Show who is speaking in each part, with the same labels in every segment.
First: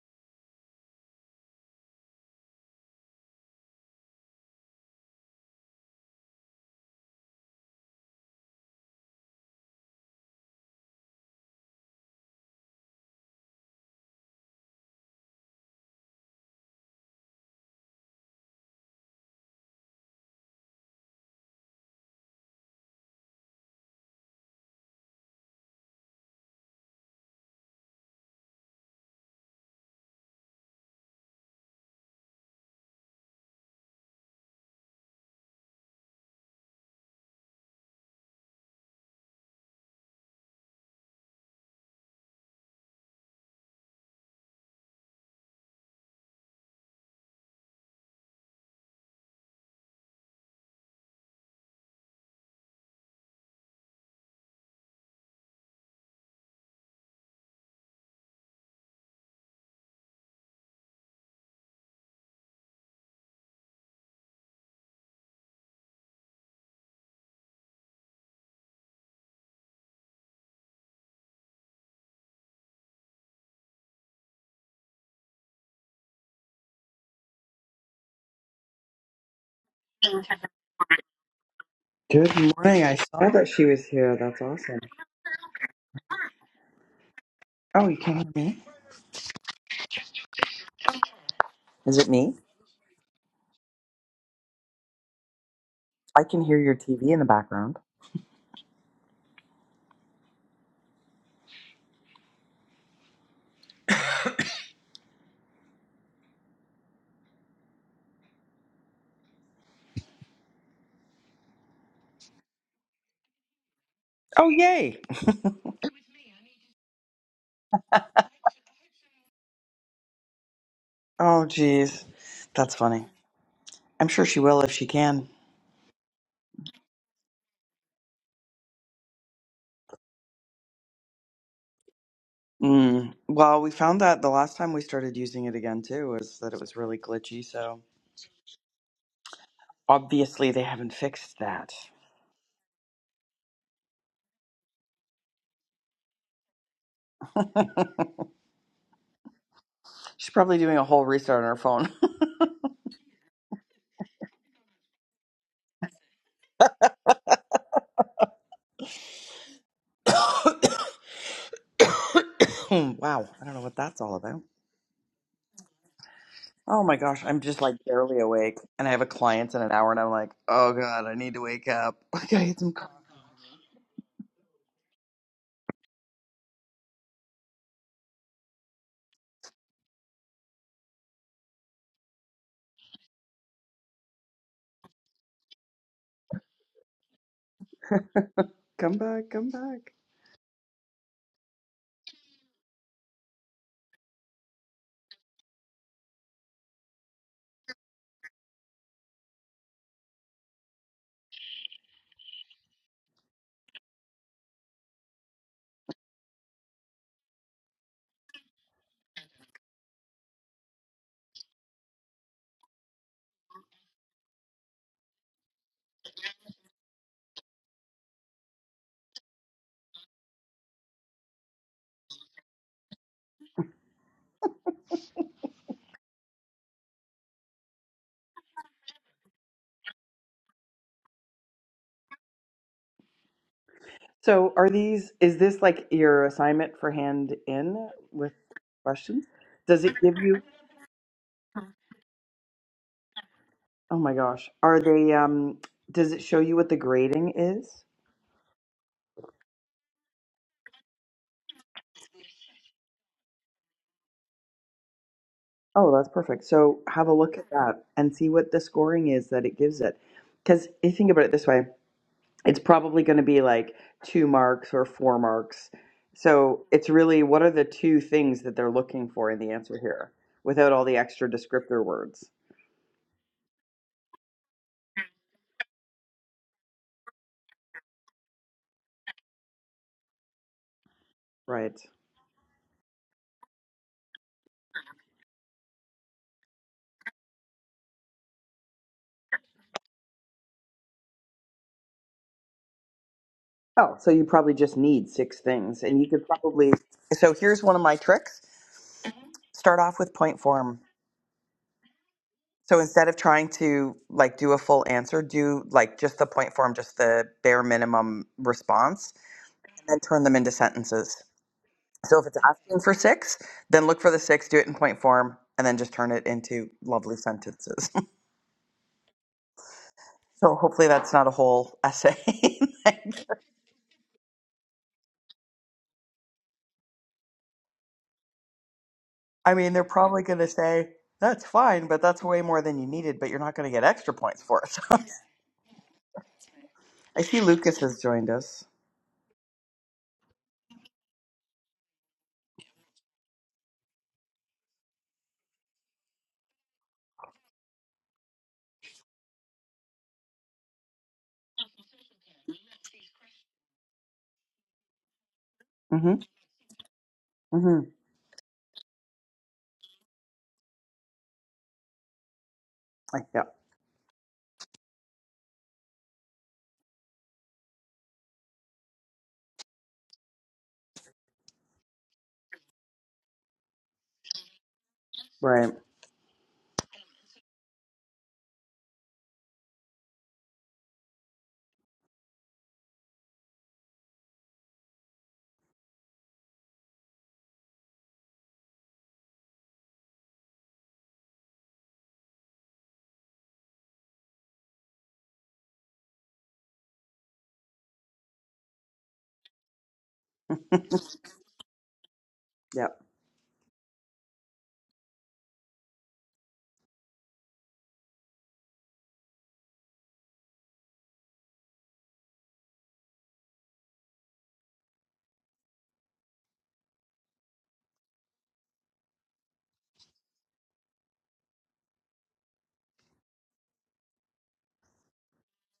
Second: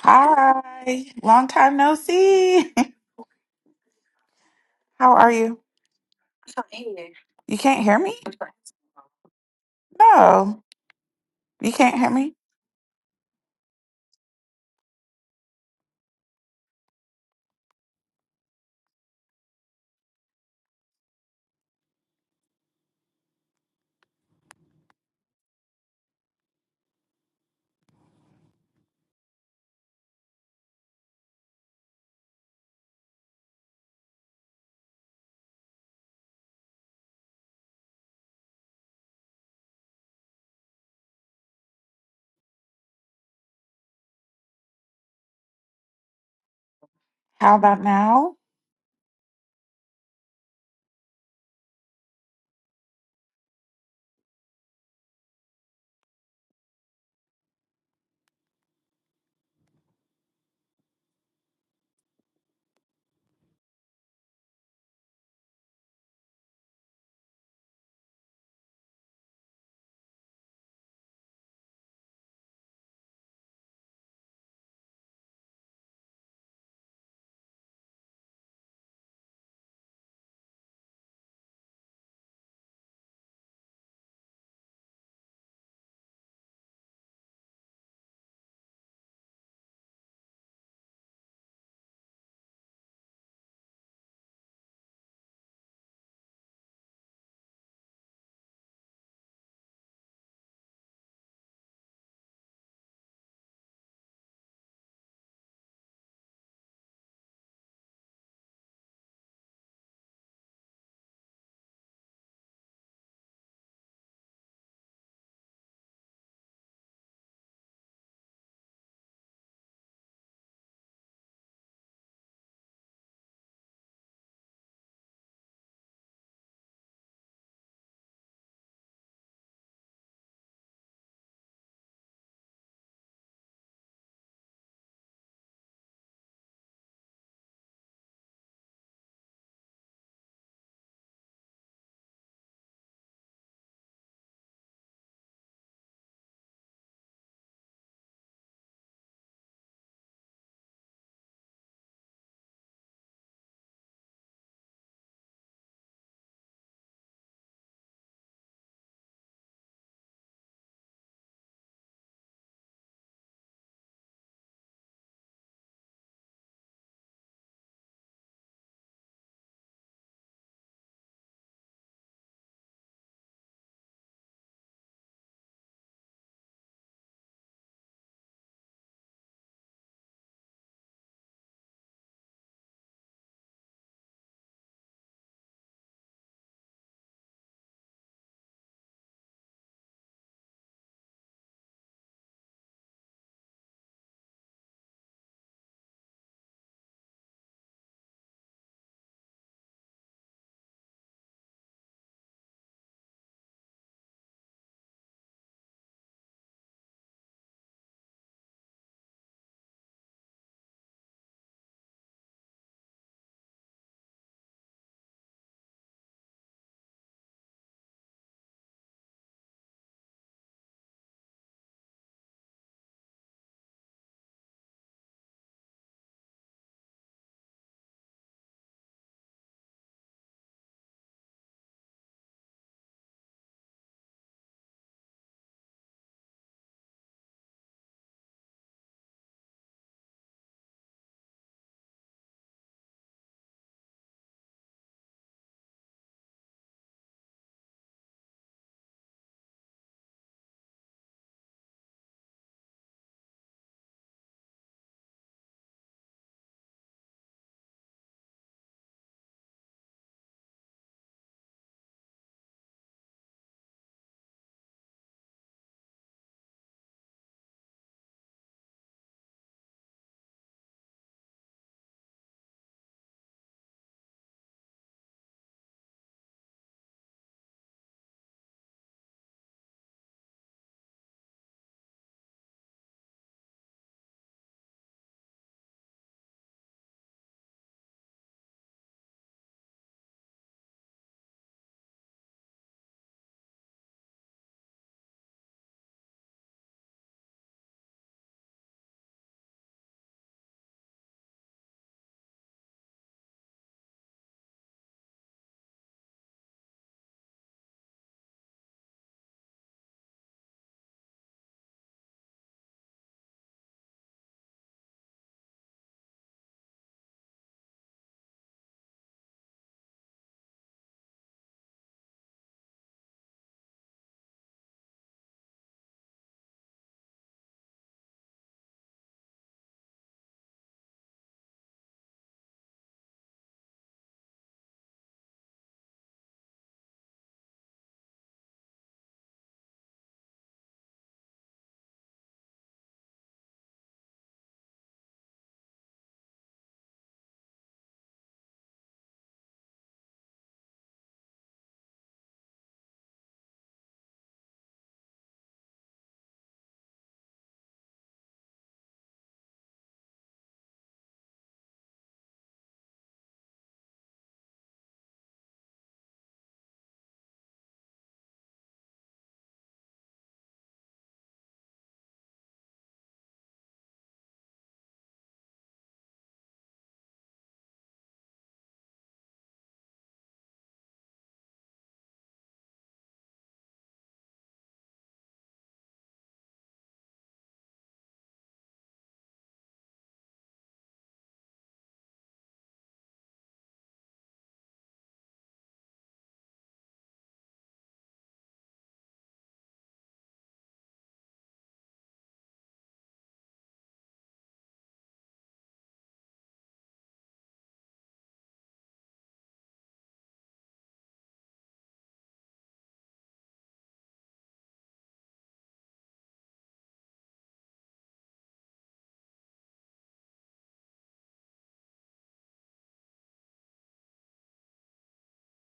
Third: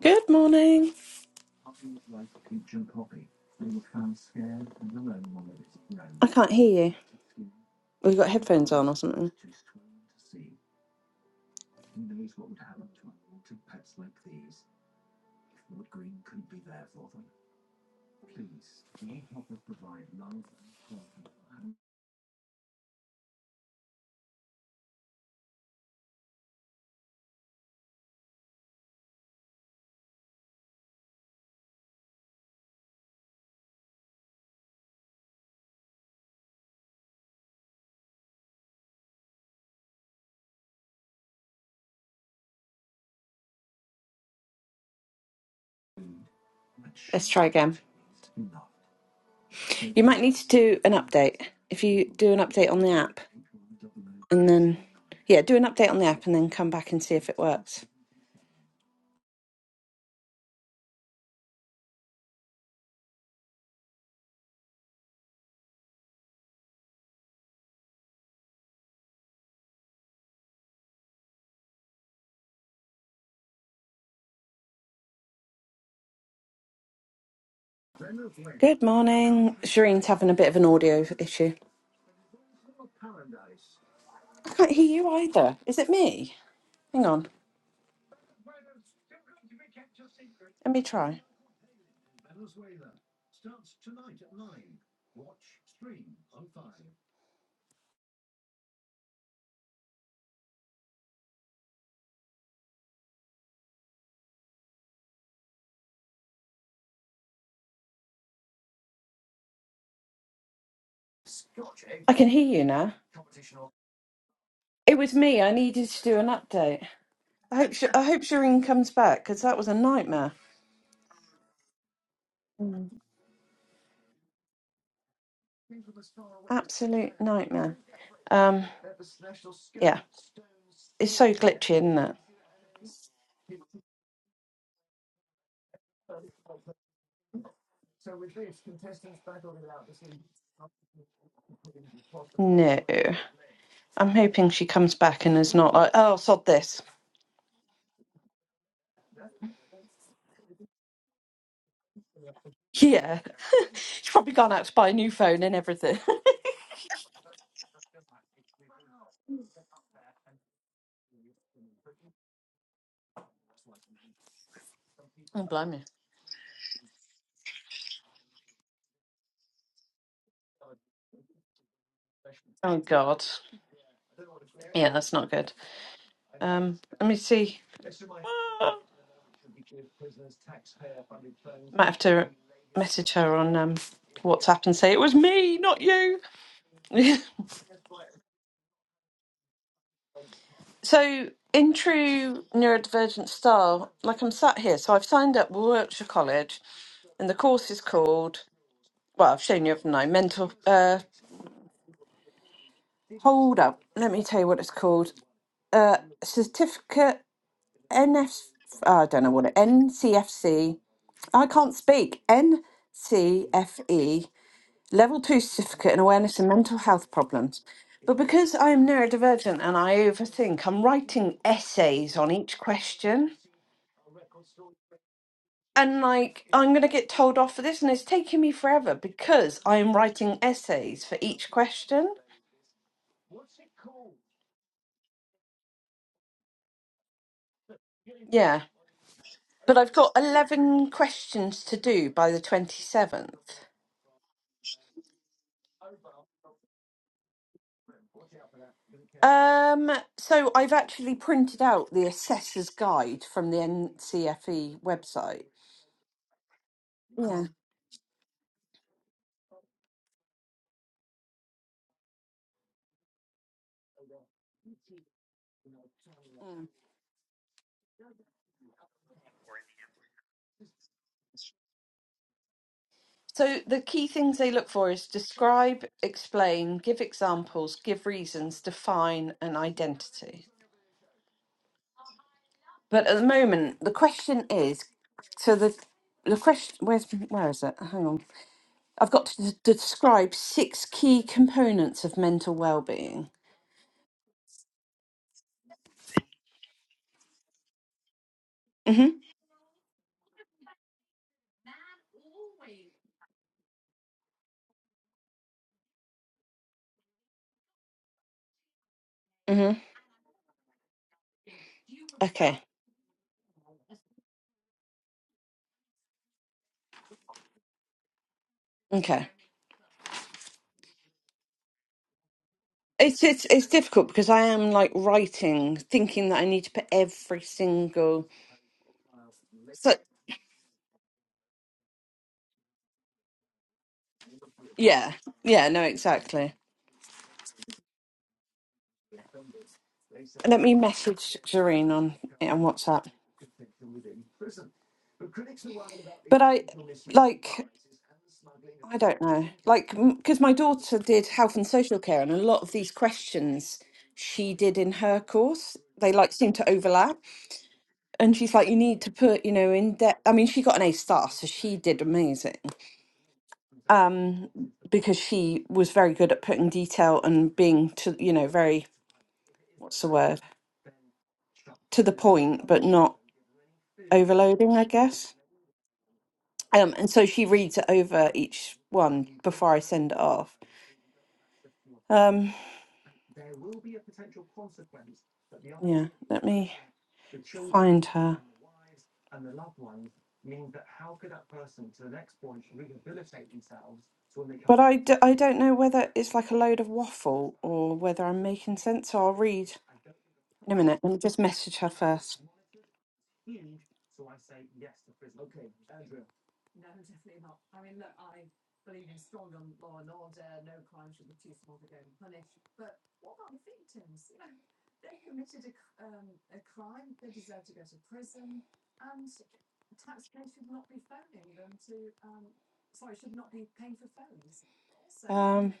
Speaker 1: Good morning.
Speaker 2: long time no see. How are you?
Speaker 1: I can't hear you.
Speaker 2: You can't hear
Speaker 1: We've
Speaker 2: me?
Speaker 1: got headphones on or something.
Speaker 2: No, you can't hear me.
Speaker 1: Let's try
Speaker 2: How
Speaker 1: again.
Speaker 2: about now?
Speaker 1: You might need to do an update. If you do an update on the app and then, yeah, do an update on the app and then come back and see if it works. Good morning. Shireen's having a bit of an audio issue.
Speaker 3: Good morning. I saw that she was here. That's
Speaker 1: I can't
Speaker 3: awesome.
Speaker 1: hear you either. Is it me? Hang on.
Speaker 3: Oh, you can't hear me?
Speaker 1: Let me try.
Speaker 3: Is it me? I can hear your TV in the background.
Speaker 1: I can hear you now.
Speaker 3: Oh,
Speaker 1: It
Speaker 3: yay.
Speaker 1: was me. I needed to do an update. I hope, Sh- I hope Shireen comes back because that was a nightmare.
Speaker 3: Oh, geez. That's funny. I'm sure she will if she can.
Speaker 1: Absolute nightmare. Um, yeah, it's so glitchy, isn't it?
Speaker 3: Mm. Well, we found that the last time we started using it again, too, was that it was really glitchy. So obviously they haven't fixed that.
Speaker 1: No. I'm hoping she comes back and is not like, oh, sod this.
Speaker 3: She's probably doing a whole restart on her phone.
Speaker 1: Yeah. She's probably gone out to buy a new phone and everything.
Speaker 3: wow. I don't know what that's all about.
Speaker 1: oh, blimey.
Speaker 3: Oh my gosh, I'm just like barely awake, and I have a client in an hour, and I'm like, oh god, I need to wake up. I gotta get some
Speaker 1: Oh,
Speaker 3: coffee.
Speaker 1: God. Yeah, that's not good. Um, let me see. Ah. Might have to message her on um, WhatsApp and say, it was me, not you.
Speaker 3: Come back, come back.
Speaker 1: So, in true neurodivergent style, like I'm sat here, so I've signed up with Wiltshire College, and the course is called, well, I've shown you haven't Mental, uh, hold up, let me tell you what it's called. Uh, certificate NF, I don't know what it, NCFC, I can't speak, NCFE, level two certificate in awareness and mental health problems. But because I am neurodivergent and I overthink, I'm writing essays on each question. and like I'm going to get told off for this, and it's taking me forever because I am writing essays for each question.
Speaker 3: So, are these? Is this like your assignment for hand in with
Speaker 1: Yeah,
Speaker 3: questions?
Speaker 1: but
Speaker 3: Does
Speaker 1: I've
Speaker 3: it
Speaker 1: got
Speaker 3: give you?
Speaker 1: eleven questions to do by the twenty seventh.
Speaker 3: Oh my gosh, are they? Um, does it show you what the grading is?
Speaker 1: Um, so I've actually printed out the assessor's guide from the NCFE website.
Speaker 3: Oh, that's perfect. So have a look
Speaker 1: Yeah.
Speaker 3: at that and see what the scoring is that it gives it. Because you think about it this way. it's probably going to be like two marks or four marks. So it's really what are the two things that they're looking for in the answer here without all the extra descriptor words,
Speaker 1: So the key things they look for is describe, explain, give examples, give reasons, define, and identity.
Speaker 3: right?
Speaker 1: But at the moment, the question is So the the question where's where is it? Hang on, I've got to d- describe six key components of mental well-being.
Speaker 3: Oh, so you probably just need six things and you could probably So here's one of my tricks.
Speaker 1: Mhm.
Speaker 3: Start off with point form. So instead of trying to like do a full answer, do like just the point form, just the bare minimum response
Speaker 1: Mhm.
Speaker 3: and then turn them into sentences. So if it's
Speaker 1: Okay.
Speaker 3: asking for six, then look for the six, do it in point form, and then just turn it into lovely sentences.
Speaker 1: Okay.
Speaker 3: so hopefully that's not a whole essay.
Speaker 1: It's it's it's difficult because I am like writing, thinking that I need to put every single.
Speaker 3: I mean, they're
Speaker 1: So
Speaker 3: probably going to say, that's fine, but that's way more than you needed, but you're not going to get extra points for it.
Speaker 1: yeah, yeah, no, exactly.
Speaker 3: I see Lucas has joined us.
Speaker 1: Let me message Jareen on on WhatsApp. But I like. I don't know. Like, because my daughter did health and social care, and a lot of these questions she did in her course, they
Speaker 3: Mm-hmm.
Speaker 1: like seem to overlap.
Speaker 3: Mm-hmm.
Speaker 1: And she's like, you need to put, you know, in depth. I mean, she got an A star, so she did amazing.
Speaker 3: Like, yeah.
Speaker 1: Um, because she was very good at putting detail and being to, you know, very, what's the word, to the point, but not overloading, I guess.
Speaker 3: Right.
Speaker 1: Um, and so she reads it over each one before I send it off. Um, Yeah, let me find her. But I, d- I don't know whether it's like a load of waffle or whether I'm making sense. So I'll read in a minute. Let me just message her first.
Speaker 3: Yeah.
Speaker 1: Um,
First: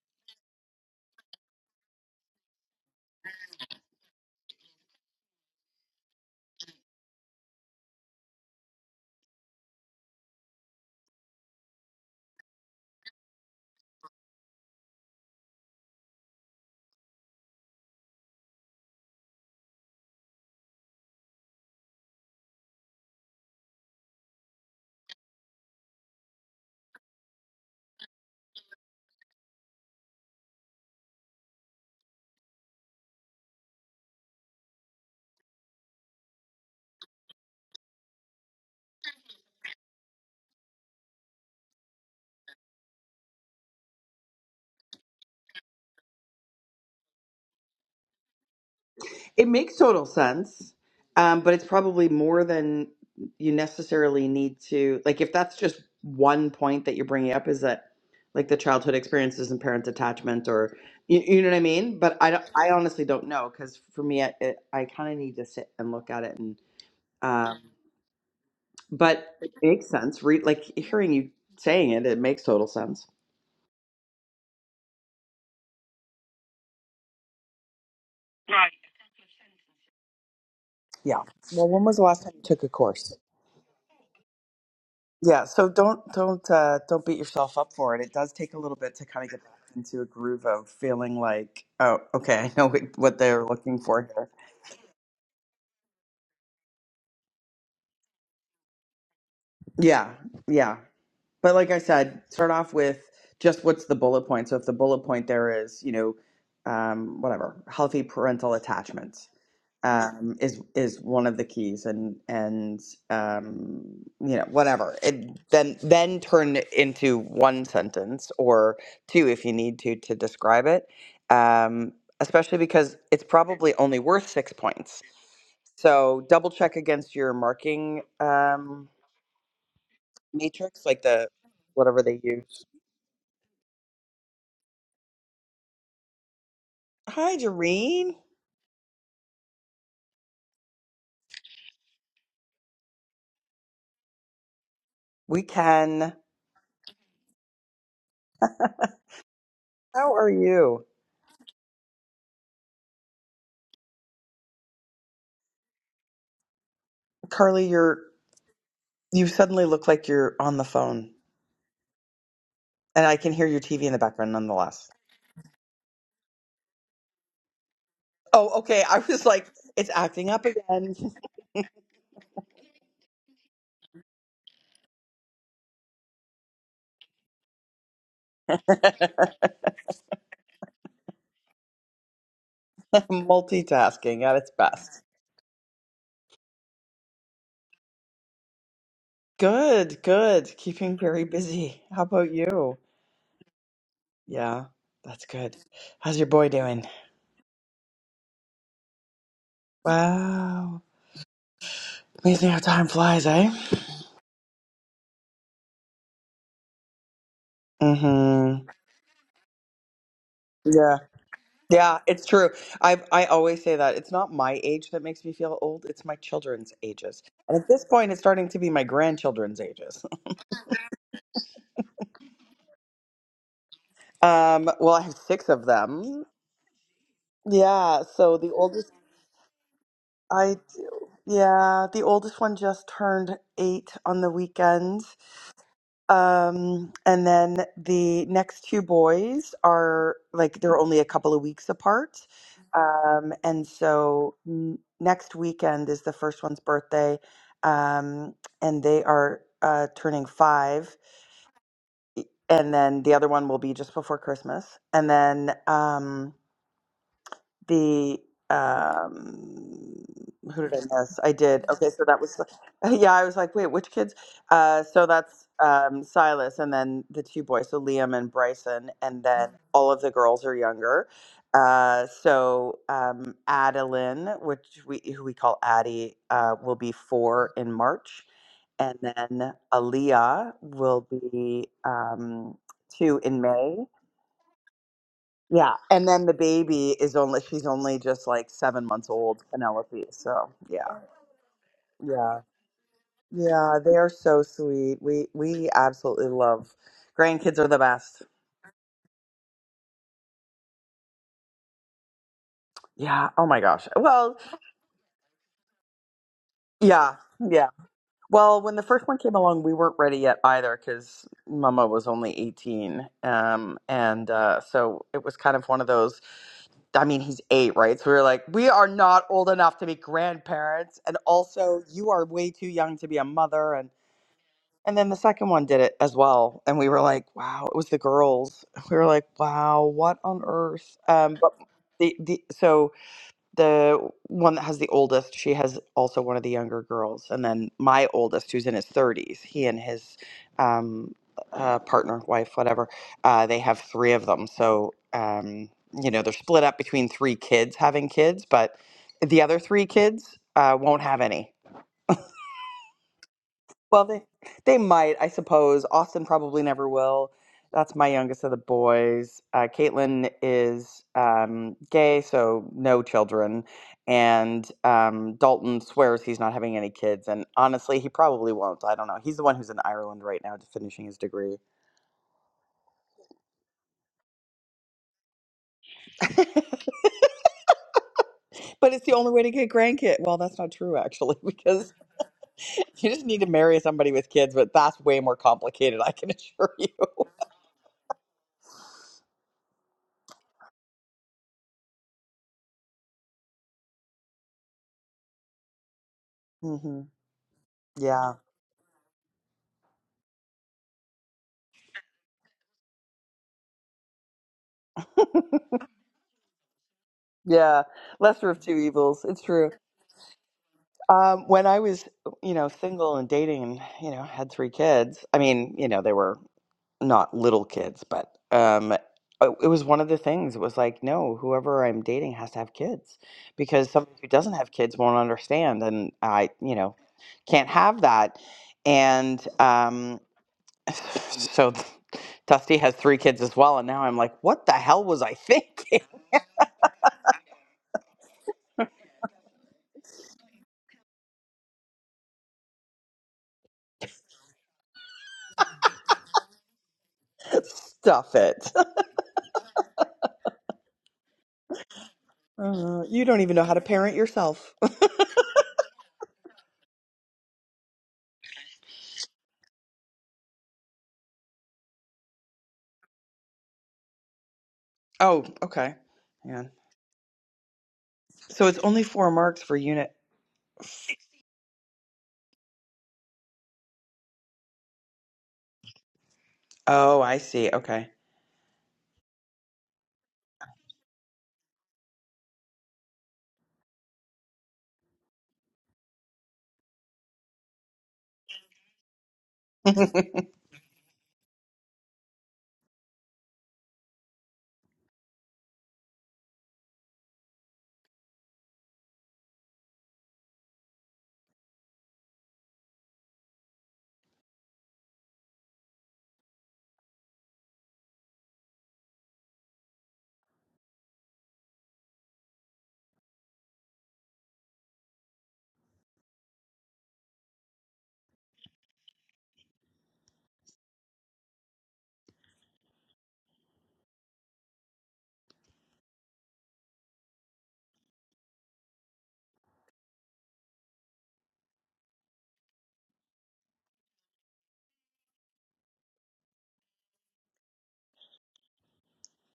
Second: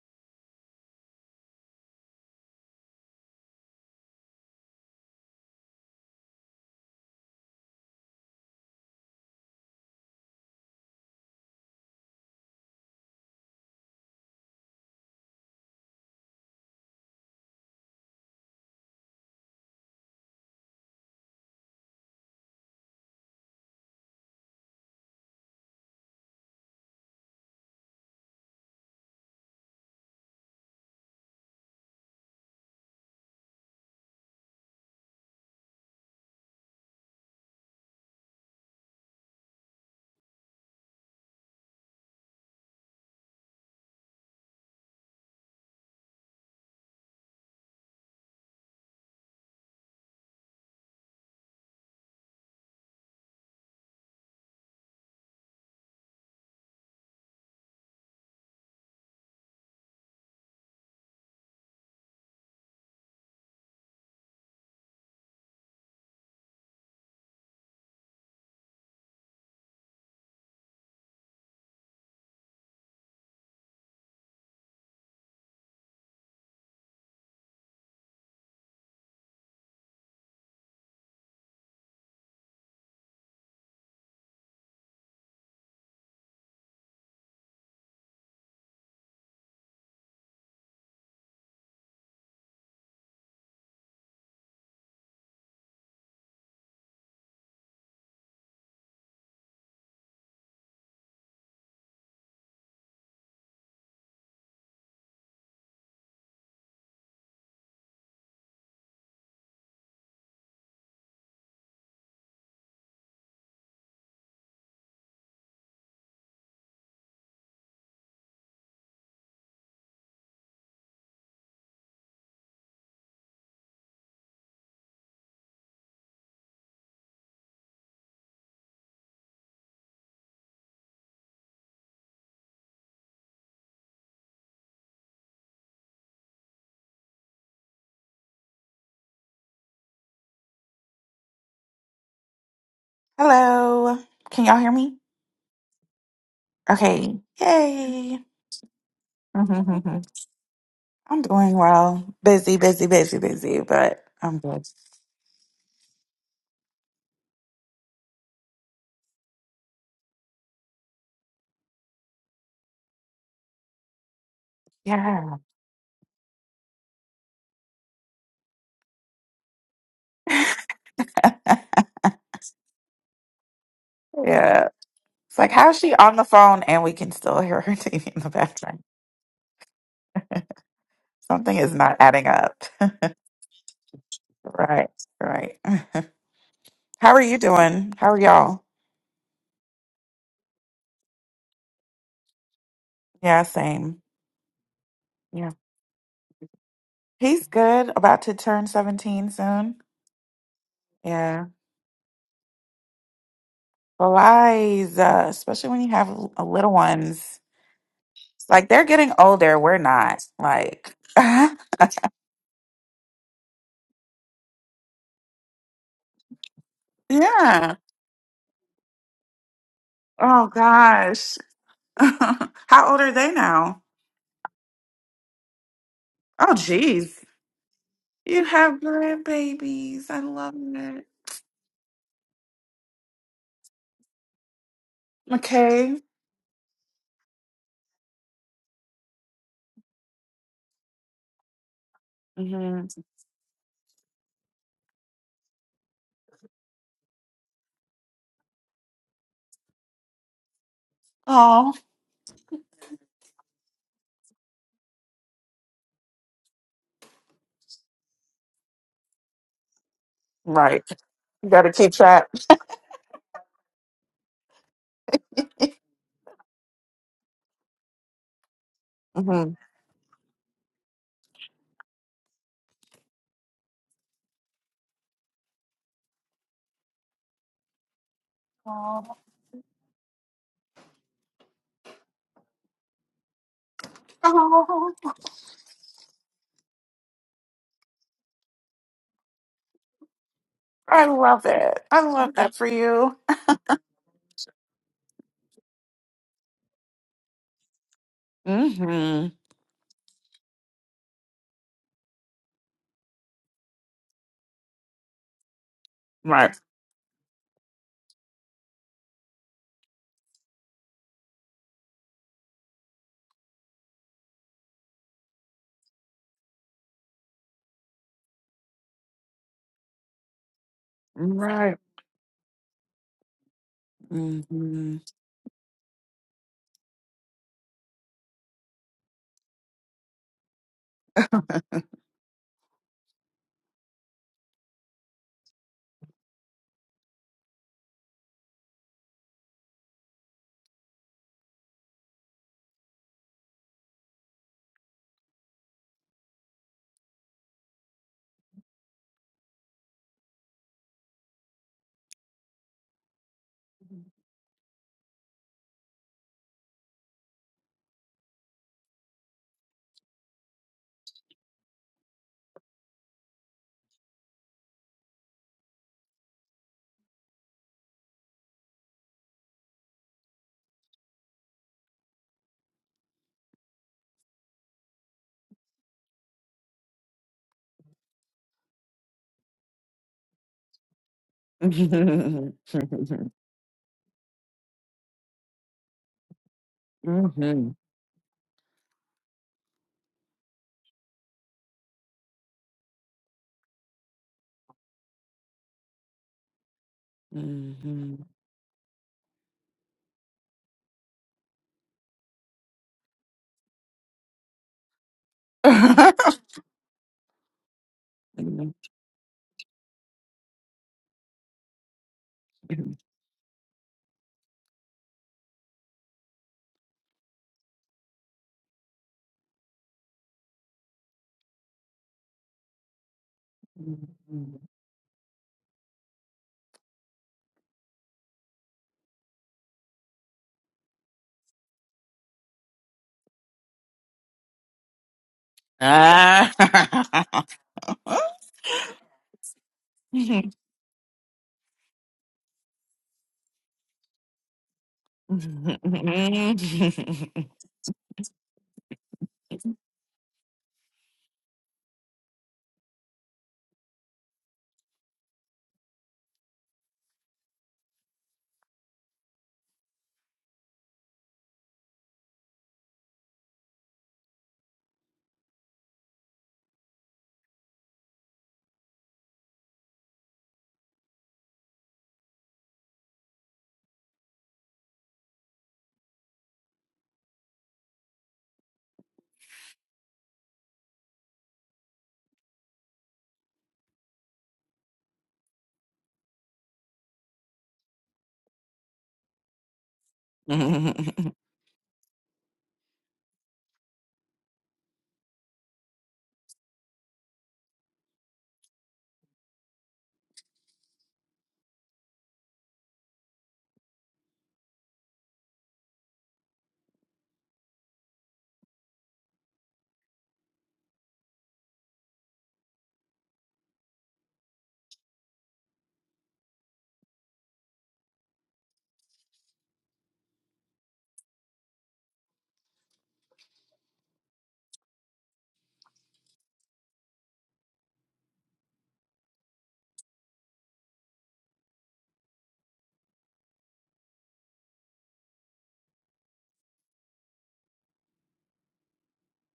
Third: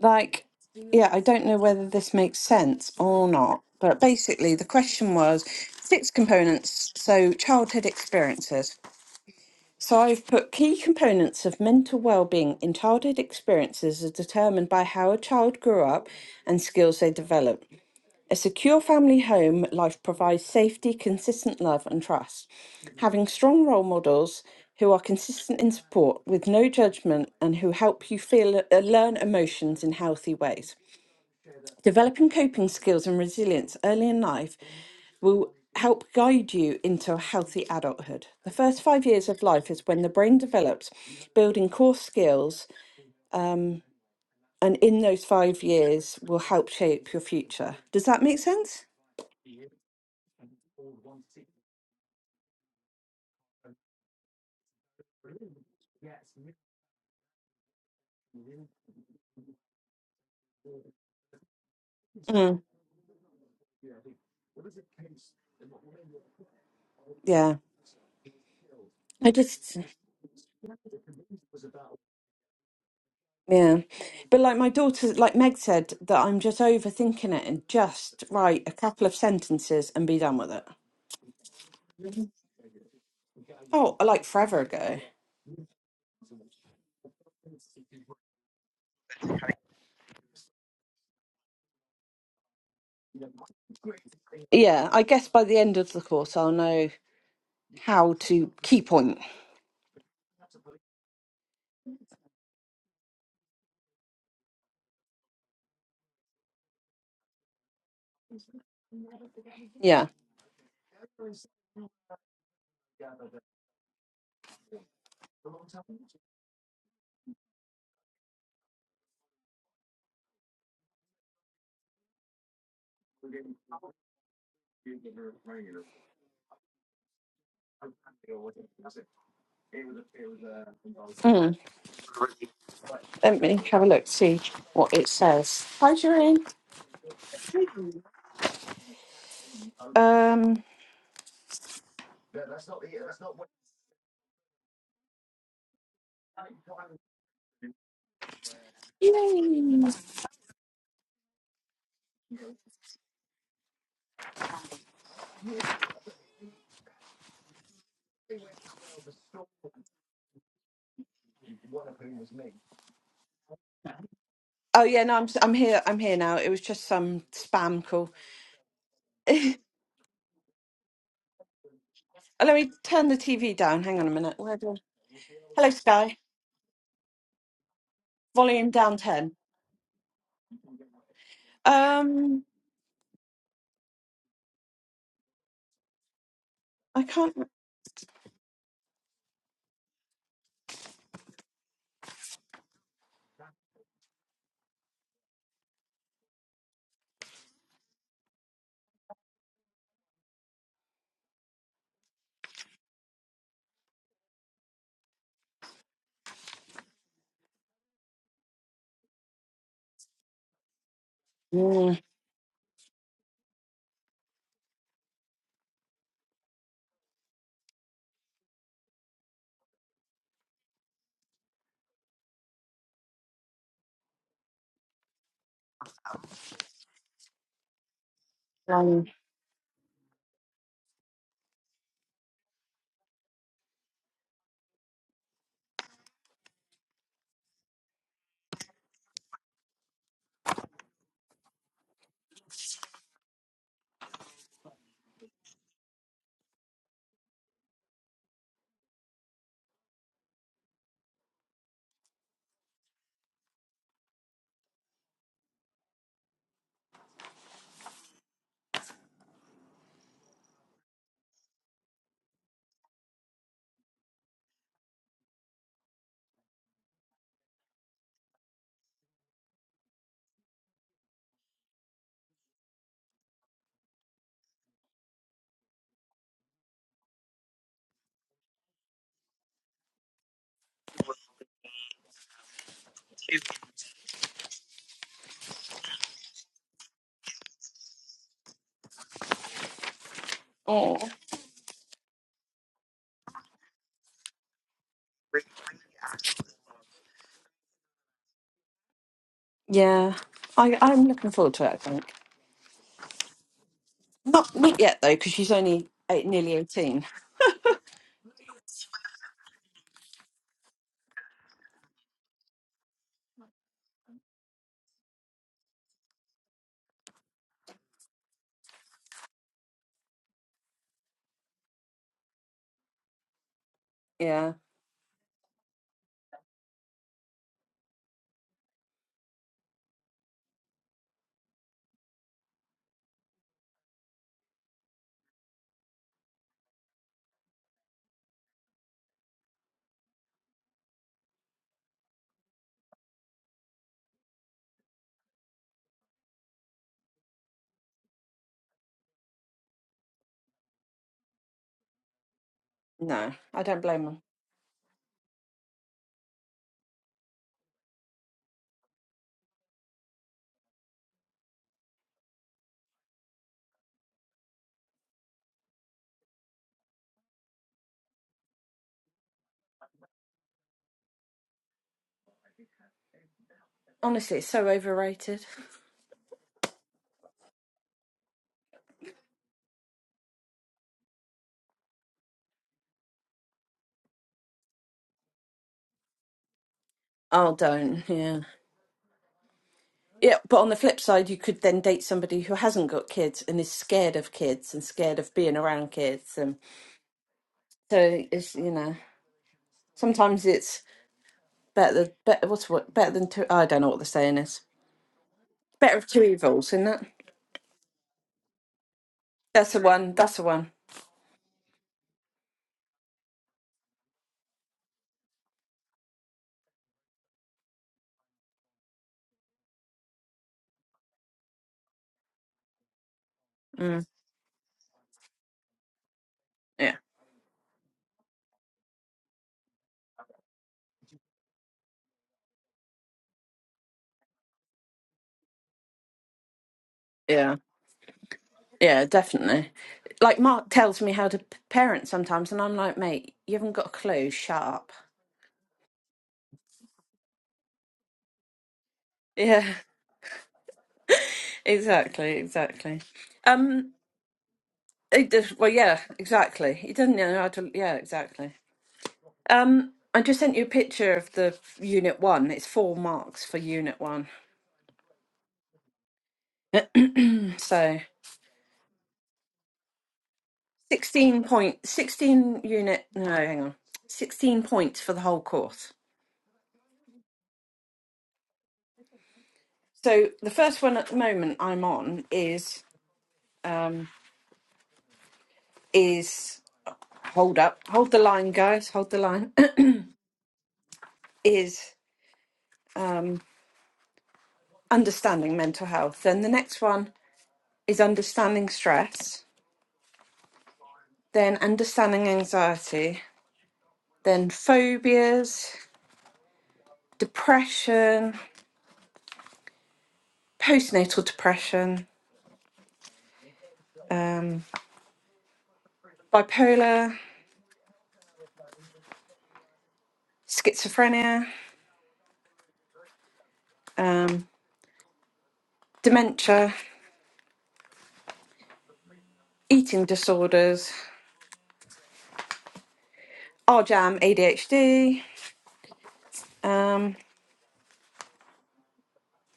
Speaker 1: like, yeah, I don't know whether this makes sense or not, but basically the question was six components. So childhood experiences. So I've put key components of mental well-being in childhood experiences are determined by how a child grew up and skills they develop. A secure family home life provides safety, consistent love and trust. Having strong role models who are consistent in support with no judgment and who help you feel uh, learn emotions in healthy ways. Developing coping skills and resilience early in life will help guide you into a healthy adulthood. The first five years of life is when the brain develops, building core skills, um, and in those five years will help shape your future. Does that make sense?
Speaker 3: It makes total sense, um, but it's probably more than you necessarily need to. Like, if that's just one point that you're bringing up, is that like the childhood experiences and parent attachment, or you, you know what I mean? But I don't.
Speaker 1: Mm,
Speaker 3: I honestly don't know because for me, I, it, I kind of need to sit and look at it. And
Speaker 1: yeah.
Speaker 3: um,
Speaker 1: I
Speaker 3: but it
Speaker 1: just,
Speaker 3: makes sense. Re- like hearing you saying it, it makes total sense.
Speaker 1: yeah. But like my daughter, like Meg said, that I'm just overthinking it and just write a couple of sentences and be done with it.
Speaker 3: Yeah. Well, when was the last time you took a course?
Speaker 1: Oh, like forever ago.
Speaker 3: Yeah, so don't don't uh, don't beat yourself up for it. It does take a little bit to kind of get back into a groove of feeling like, oh, okay, I know what what they're looking for here.
Speaker 1: Yeah, I guess by the end of the course, I'll know how to key point.
Speaker 3: Yeah, yeah. But like I said, start off with just what's the bullet point. So if the bullet point there is, you know, um, whatever, healthy parental attachments
Speaker 1: Yeah.
Speaker 3: um, is is one of the keys, and and um, you know whatever. It, then then turn it into one sentence or two if you need to to describe it. Um, especially because it's probably only worth six points. So double check against your marking um, matrix, like the
Speaker 1: Mm.
Speaker 3: whatever they use
Speaker 1: Let me have a look, see what it says. Hi, Shireen.
Speaker 3: Hi, Jareen.
Speaker 1: Um.
Speaker 2: Hello, can y'all hear me?
Speaker 3: We can.
Speaker 2: Okay, yay.
Speaker 1: Yay.
Speaker 2: I'm
Speaker 3: How are you?
Speaker 2: doing well. Busy, busy, busy, busy, but I'm good.
Speaker 3: Carly, you're you suddenly look like you're on the phone. And I can hear your TV in the background
Speaker 1: Oh
Speaker 3: nonetheless.
Speaker 1: yeah, no, I'm
Speaker 2: Yeah,
Speaker 1: s- I'm here. I'm here now. It was just some spam call.
Speaker 3: Oh, okay. I was like,
Speaker 1: Let
Speaker 3: it's acting up again.
Speaker 1: me turn the TV down. Hang on a minute. Where
Speaker 2: yeah.
Speaker 1: do I...
Speaker 2: It's like,
Speaker 1: Hello,
Speaker 2: how is she on
Speaker 1: Sky.
Speaker 2: the phone and we can still hear her TV in the
Speaker 1: Volume
Speaker 2: background?
Speaker 1: down ten.
Speaker 2: Something is not adding
Speaker 1: Um,
Speaker 2: up.
Speaker 3: Multitasking at its
Speaker 2: right,
Speaker 3: best.
Speaker 2: right.
Speaker 1: I
Speaker 2: How are
Speaker 1: can't.
Speaker 2: you doing? How are y'all?
Speaker 3: Good, good. Keeping very busy. How about you?
Speaker 2: Yeah, same.
Speaker 3: Yeah, that's good. How's your boy doing?
Speaker 2: He's good. About to turn 17 soon.
Speaker 3: Wow.
Speaker 2: Yeah.
Speaker 3: Amazing how time flies, eh?
Speaker 2: Flies, uh, especially when you have l- uh, little ones. It's
Speaker 3: Mm-hmm.
Speaker 2: Like they're getting older. We're not.
Speaker 3: Yeah.
Speaker 2: Like, yeah.
Speaker 3: Yeah,
Speaker 1: Mm,
Speaker 3: it's true. I I always say that it's not my age that makes me feel old; it's my children's ages. And at this point, it's starting to be my grandchildren's ages.
Speaker 2: Oh, gosh. How old are they now?
Speaker 3: Um, well, I have six of them.
Speaker 2: Oh, geez.
Speaker 3: Yeah, so
Speaker 2: You
Speaker 3: the
Speaker 2: have
Speaker 3: oldest
Speaker 2: grandbabies. I love
Speaker 3: I
Speaker 2: it.
Speaker 3: do. Yeah, the oldest one just turned eight on the weekend.
Speaker 2: Okay.
Speaker 3: Um, and then the next two boys are like they're only a couple of weeks apart.
Speaker 2: Mm-hmm.
Speaker 3: Um, and so n- next weekend is the first one's birthday. Um, and they are uh, turning five.
Speaker 2: Oh,
Speaker 3: And then the other one will be just before Christmas. And then um, the um who did
Speaker 2: right.
Speaker 3: I miss? I
Speaker 2: You got
Speaker 3: did.
Speaker 2: to
Speaker 3: Okay,
Speaker 2: keep
Speaker 3: so that
Speaker 2: track.
Speaker 3: was yeah, I was like, wait, which kids? Uh so that's um Silas and then the two boys, so Liam and Bryson, and then
Speaker 2: mm-hmm.
Speaker 3: Mhm. all of the girls are younger. Uh so um Adeline, which we who we call Addie, uh will be four in March. And
Speaker 2: Oh,
Speaker 3: then Aaliyah will be um two in May. Yeah, and then the baby is only she's only just like seven months old, Penelope. So yeah,
Speaker 2: I love it. I love
Speaker 3: yeah,
Speaker 2: that for you.
Speaker 3: yeah. They're so sweet. We we absolutely love grandkids are the best.
Speaker 2: hmm
Speaker 1: yeah, I I'm looking forward to it. I think.
Speaker 3: Yeah. Oh my gosh. Well,
Speaker 1: Not not yet though, because she's only eight, nearly
Speaker 2: Right.
Speaker 1: eighteen.
Speaker 3: yeah, yeah. Well, when the first one came along, we weren't ready yet either because Mama was only eighteen, um, and uh, so it was kind of one of those. I mean, he's eight, right? So we were like, we are not old enough to be grandparents, and
Speaker 2: Right.
Speaker 3: also you are way too young to be a mother, and
Speaker 1: Yeah,
Speaker 3: And
Speaker 2: Mm-hmm.
Speaker 3: then the second one did it as well. And we were like, wow, it was the girls. We were like, wow, what on earth? Um, but the, the so the one that has the oldest, she has also one of the younger girls. And then my oldest, who's in his 30s, he and his um, uh, partner, wife, whatever, uh, they have three of them. So, um, you know, they're split up between three kids having kids, but the other three kids uh, won't have any
Speaker 1: no, I don't blame
Speaker 3: well,
Speaker 1: her.
Speaker 3: they they might, I suppose. Austin probably never will. That's my youngest of the boys. Uh, Caitlin is um, gay, so no children. And um, Dalton swears he's not having any kids. And honestly, he probably won't. I don't know. He's the one who's in Ireland right now, finishing his degree.
Speaker 1: Honestly, it's so overrated.
Speaker 3: But it's the only way to get grandkids. Well, that's not true, actually, because you just need to marry somebody with kids. But that's way more complicated, I can assure you.
Speaker 1: Oh,
Speaker 2: Hmm.
Speaker 1: don't. Yeah, yeah. But on the flip side, you could then date somebody who hasn't got kids and is scared of kids and scared of being around kids, and
Speaker 3: hmm
Speaker 2: Hmm. Hmm.
Speaker 1: so
Speaker 3: Yeah.
Speaker 1: it's you know sometimes it's better better what's what better than two. I don't know what the saying is. Better of two evils, isn't it?
Speaker 3: Yeah. Lesser of two evils. It's true.
Speaker 1: That's the one. That's the one.
Speaker 3: Um, when I was, you know, single and dating and, you know, had three kids, I mean, you know, they were not little kids, but um, it it was one of the things. It was like, no, whoever I'm dating has to have kids because
Speaker 1: Mm.
Speaker 3: somebody who doesn't have kids won't understand. And I, you know,
Speaker 1: Yeah,
Speaker 3: can't have that. And um, so Dusty has three kids as well. And now I'm like, what the hell was I thinking?
Speaker 2: Ah!
Speaker 1: yeah. Yeah, definitely. Like Mark tells me how to p- parent sometimes, and I'm like, mate, you haven't got a clue. Shut up.
Speaker 3: Stuff it.
Speaker 1: Yeah, exactly, exactly.
Speaker 3: Uh, you don't even know how to
Speaker 1: Um,
Speaker 3: parent yourself.
Speaker 1: it does, well, yeah, exactly. He doesn't know how to. Yeah, exactly. Um, I just sent you a picture of the unit one. It's four marks for unit one.
Speaker 3: Oh, okay. Yeah.
Speaker 1: so
Speaker 3: So it's only four marks for unit.
Speaker 1: 16 point 16 unit no hang on 16 points for the whole course
Speaker 3: Oh, I see. Okay.
Speaker 1: so the first one at the moment i'm on is um, is hold up, hold the line, guys, hold the line, is um, understanding mental health. Then the next one is understanding stress, then understanding anxiety, then phobias, depression, postnatal depression, um, bipolar, schizophrenia, um, dementia, eating disorders, RJAM, ADHD.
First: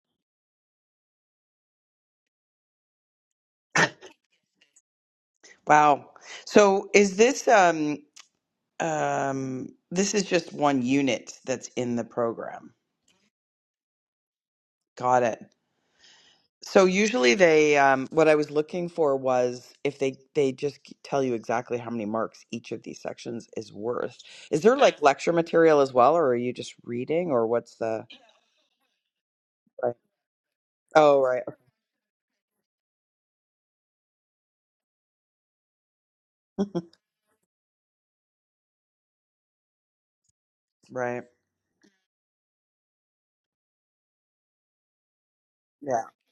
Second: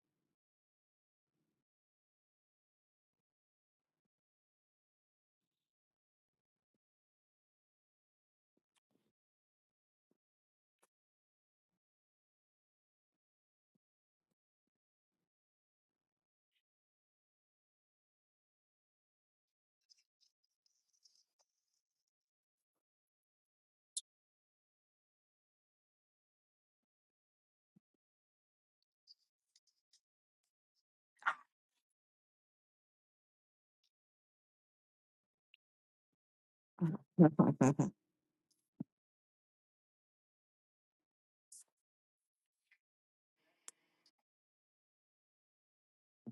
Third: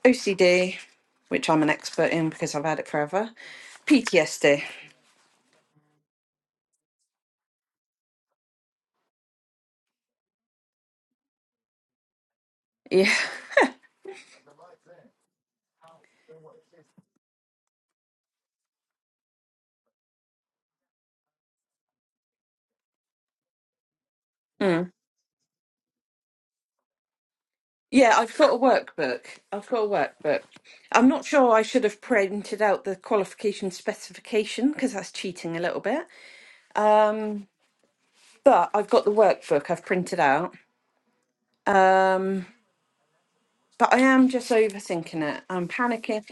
Speaker 1: OCD, which I'm an expert in because I've had it forever. PTSD.
Speaker 3: Wow. So is this um um this is just one unit that's in the program.
Speaker 1: Yeah.
Speaker 3: Got it. So usually they um what I was looking for was if they they just g- tell you exactly how many marks each of these sections is worth. Is there
Speaker 1: Mm.
Speaker 3: like lecture material as well or are you just reading or what's the
Speaker 1: Yeah, I've got a workbook. I've got a
Speaker 3: right.
Speaker 1: workbook. I'm
Speaker 3: Oh,
Speaker 1: not
Speaker 3: right.
Speaker 1: sure I should have printed out the qualification specification because that's cheating a little bit. Um, but I've got the workbook I've printed out.
Speaker 3: Right.
Speaker 1: Um, but I am just overthinking it. I'm
Speaker 3: Yeah.
Speaker 1: panicking.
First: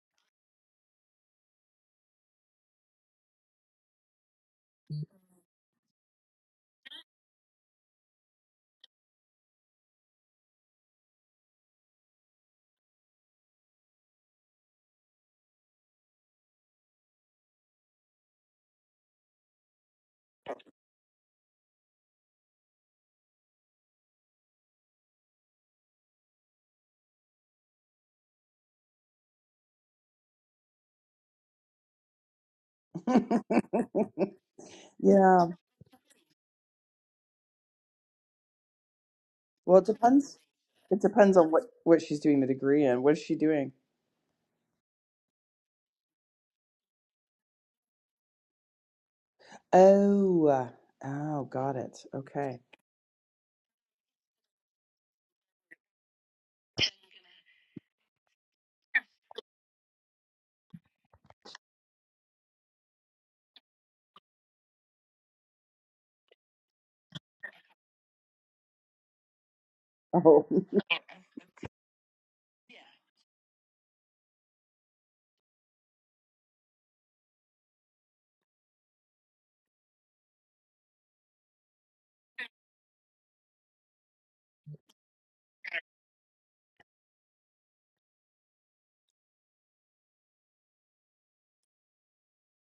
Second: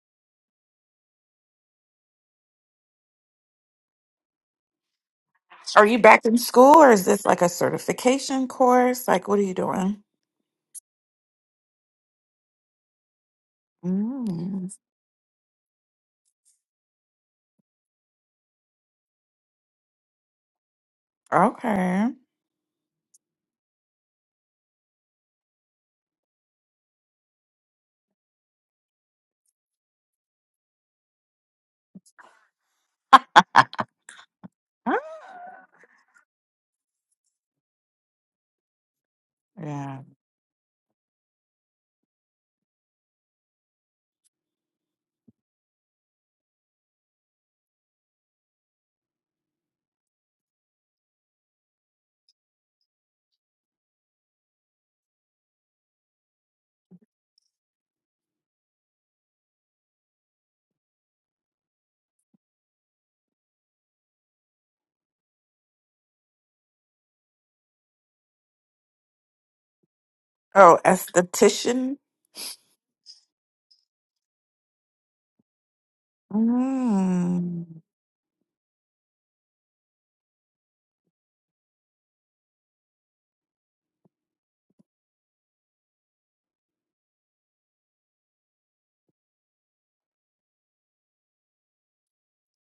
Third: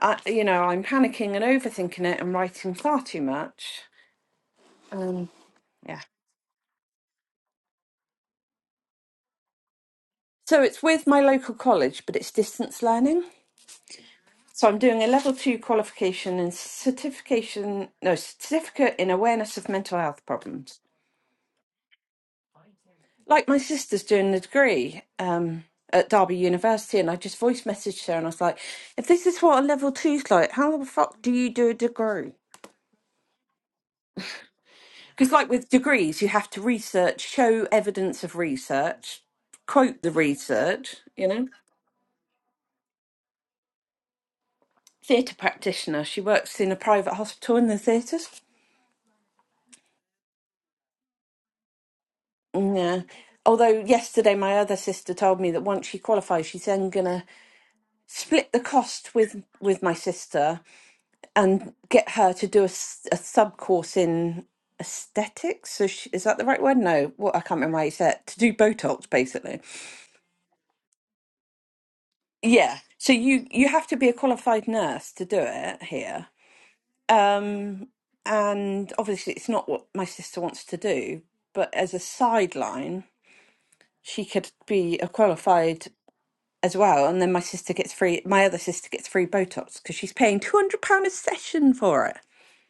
Speaker 1: I, you know, I'm panicking and overthinking it and writing far too much. Um,
Speaker 2: Are
Speaker 1: Yeah.
Speaker 2: you back in school or is this like a certification course? Like, what are you doing?
Speaker 1: So it's with my local college, but it's distance learning. So
Speaker 2: Mm,
Speaker 1: I'm doing a level two qualification and certification, no, certificate in awareness of mental health problems.
Speaker 2: okay.
Speaker 1: Like my sister's doing the degree um, at Derby University, and I just voice messaged her and I was like, if this is what a level two's like, how the fuck do you do a degree?
Speaker 2: Ah,
Speaker 1: Because,
Speaker 3: yeah.
Speaker 1: like with degrees, you have to research, show evidence of research,
Speaker 3: Well, it
Speaker 2: Yeah.
Speaker 1: quote the
Speaker 3: depends
Speaker 1: research,
Speaker 3: It
Speaker 1: you
Speaker 3: depends
Speaker 1: know?
Speaker 3: on what what she's doing the degree in. What is she doing?
Speaker 1: Theatre practitioner, she works in a private hospital in the theatres.
Speaker 3: Oh, uh, oh, got it. Okay.
Speaker 1: Yeah. Although yesterday my other sister told me that once she qualifies, she's then gonna split the cost with with my sister and get her to do a, sub course in aesthetics. So she, is that the right word? No, what I can't remember how you said it. to do Botox basically.
Speaker 3: Oh,
Speaker 2: Oh, esthetician.
Speaker 1: Yeah. So you you have to be a qualified nurse to do it here.
Speaker 2: Mm.
Speaker 1: Um, and obviously it's not what my sister wants to do, but as a sideline, she could be a qualified. as well. And then my sister gets free, my other sister gets free Botox because she's paying £200 a session for it.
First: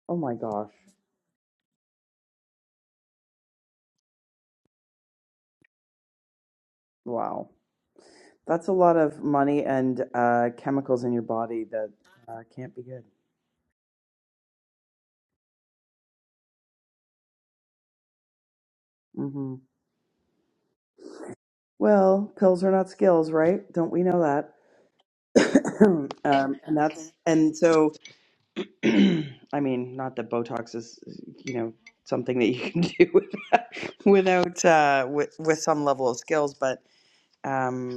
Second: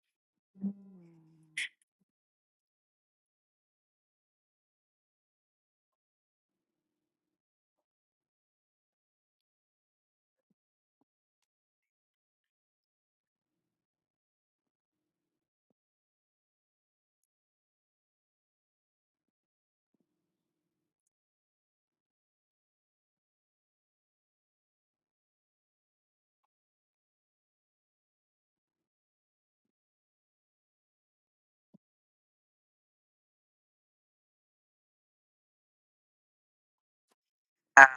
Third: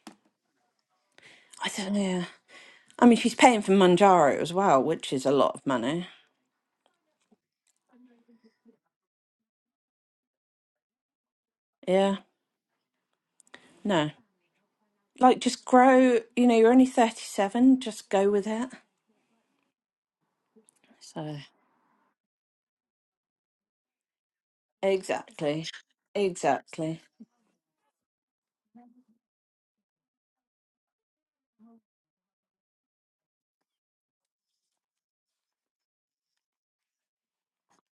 Speaker 3: oh my gosh.
Speaker 1: I don't know. I mean, she's paying for Manjaro as well, which is a lot of money.
Speaker 3: Wow, that's a lot of money and uh, chemicals in your body that
Speaker 1: Yeah,
Speaker 3: uh, can't be good.
Speaker 1: no. Like, just grow, you know, you're only 37, just go with it.
Speaker 3: hmm
Speaker 1: So,
Speaker 3: Well, pills are not skills, right? Don't we know that?
Speaker 1: exactly,
Speaker 3: um, and
Speaker 1: exactly.
Speaker 3: that's and so, I mean, not that Botox is, you know, something that you can do without without uh, with with some level of skills, but. um,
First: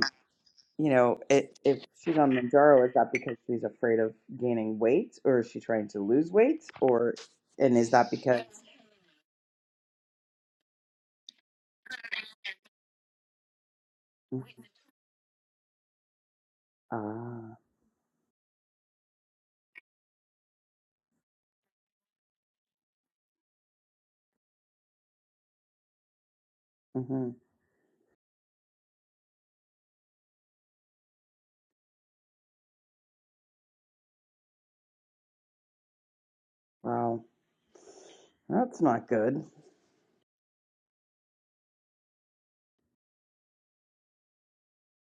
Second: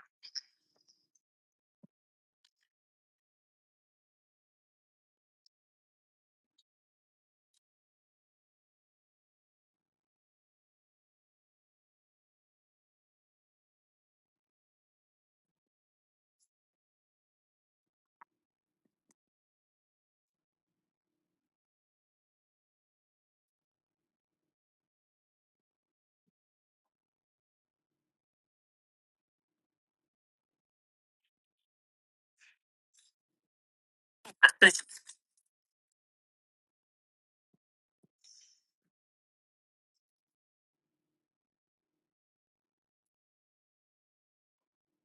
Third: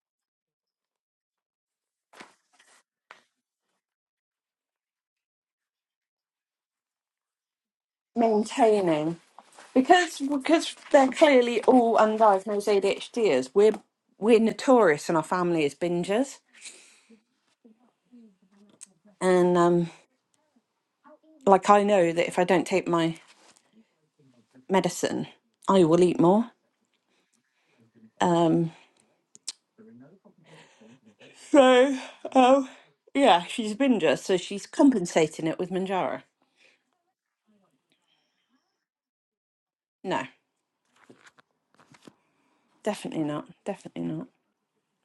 Speaker 3: you know, it, if she's on Manjaro, is that because she's afraid of gaining weight, or is she trying to lose weight, or and is that because?
Speaker 1: Maintaining. Because because they're clearly all undiagnosed ADHDers, we're we're
Speaker 3: Mm,
Speaker 1: notorious in our family as bingers.
Speaker 3: Ah,
Speaker 1: And um, like I know that if I don't take my medicine, I will eat more.
Speaker 3: mm-hmm.
Speaker 1: Um, so, um, yeah, she's a binger, so she's compensating it with Manjaro.
Speaker 3: Wow, that's not good.
Speaker 1: No, definitely not. Definitely not.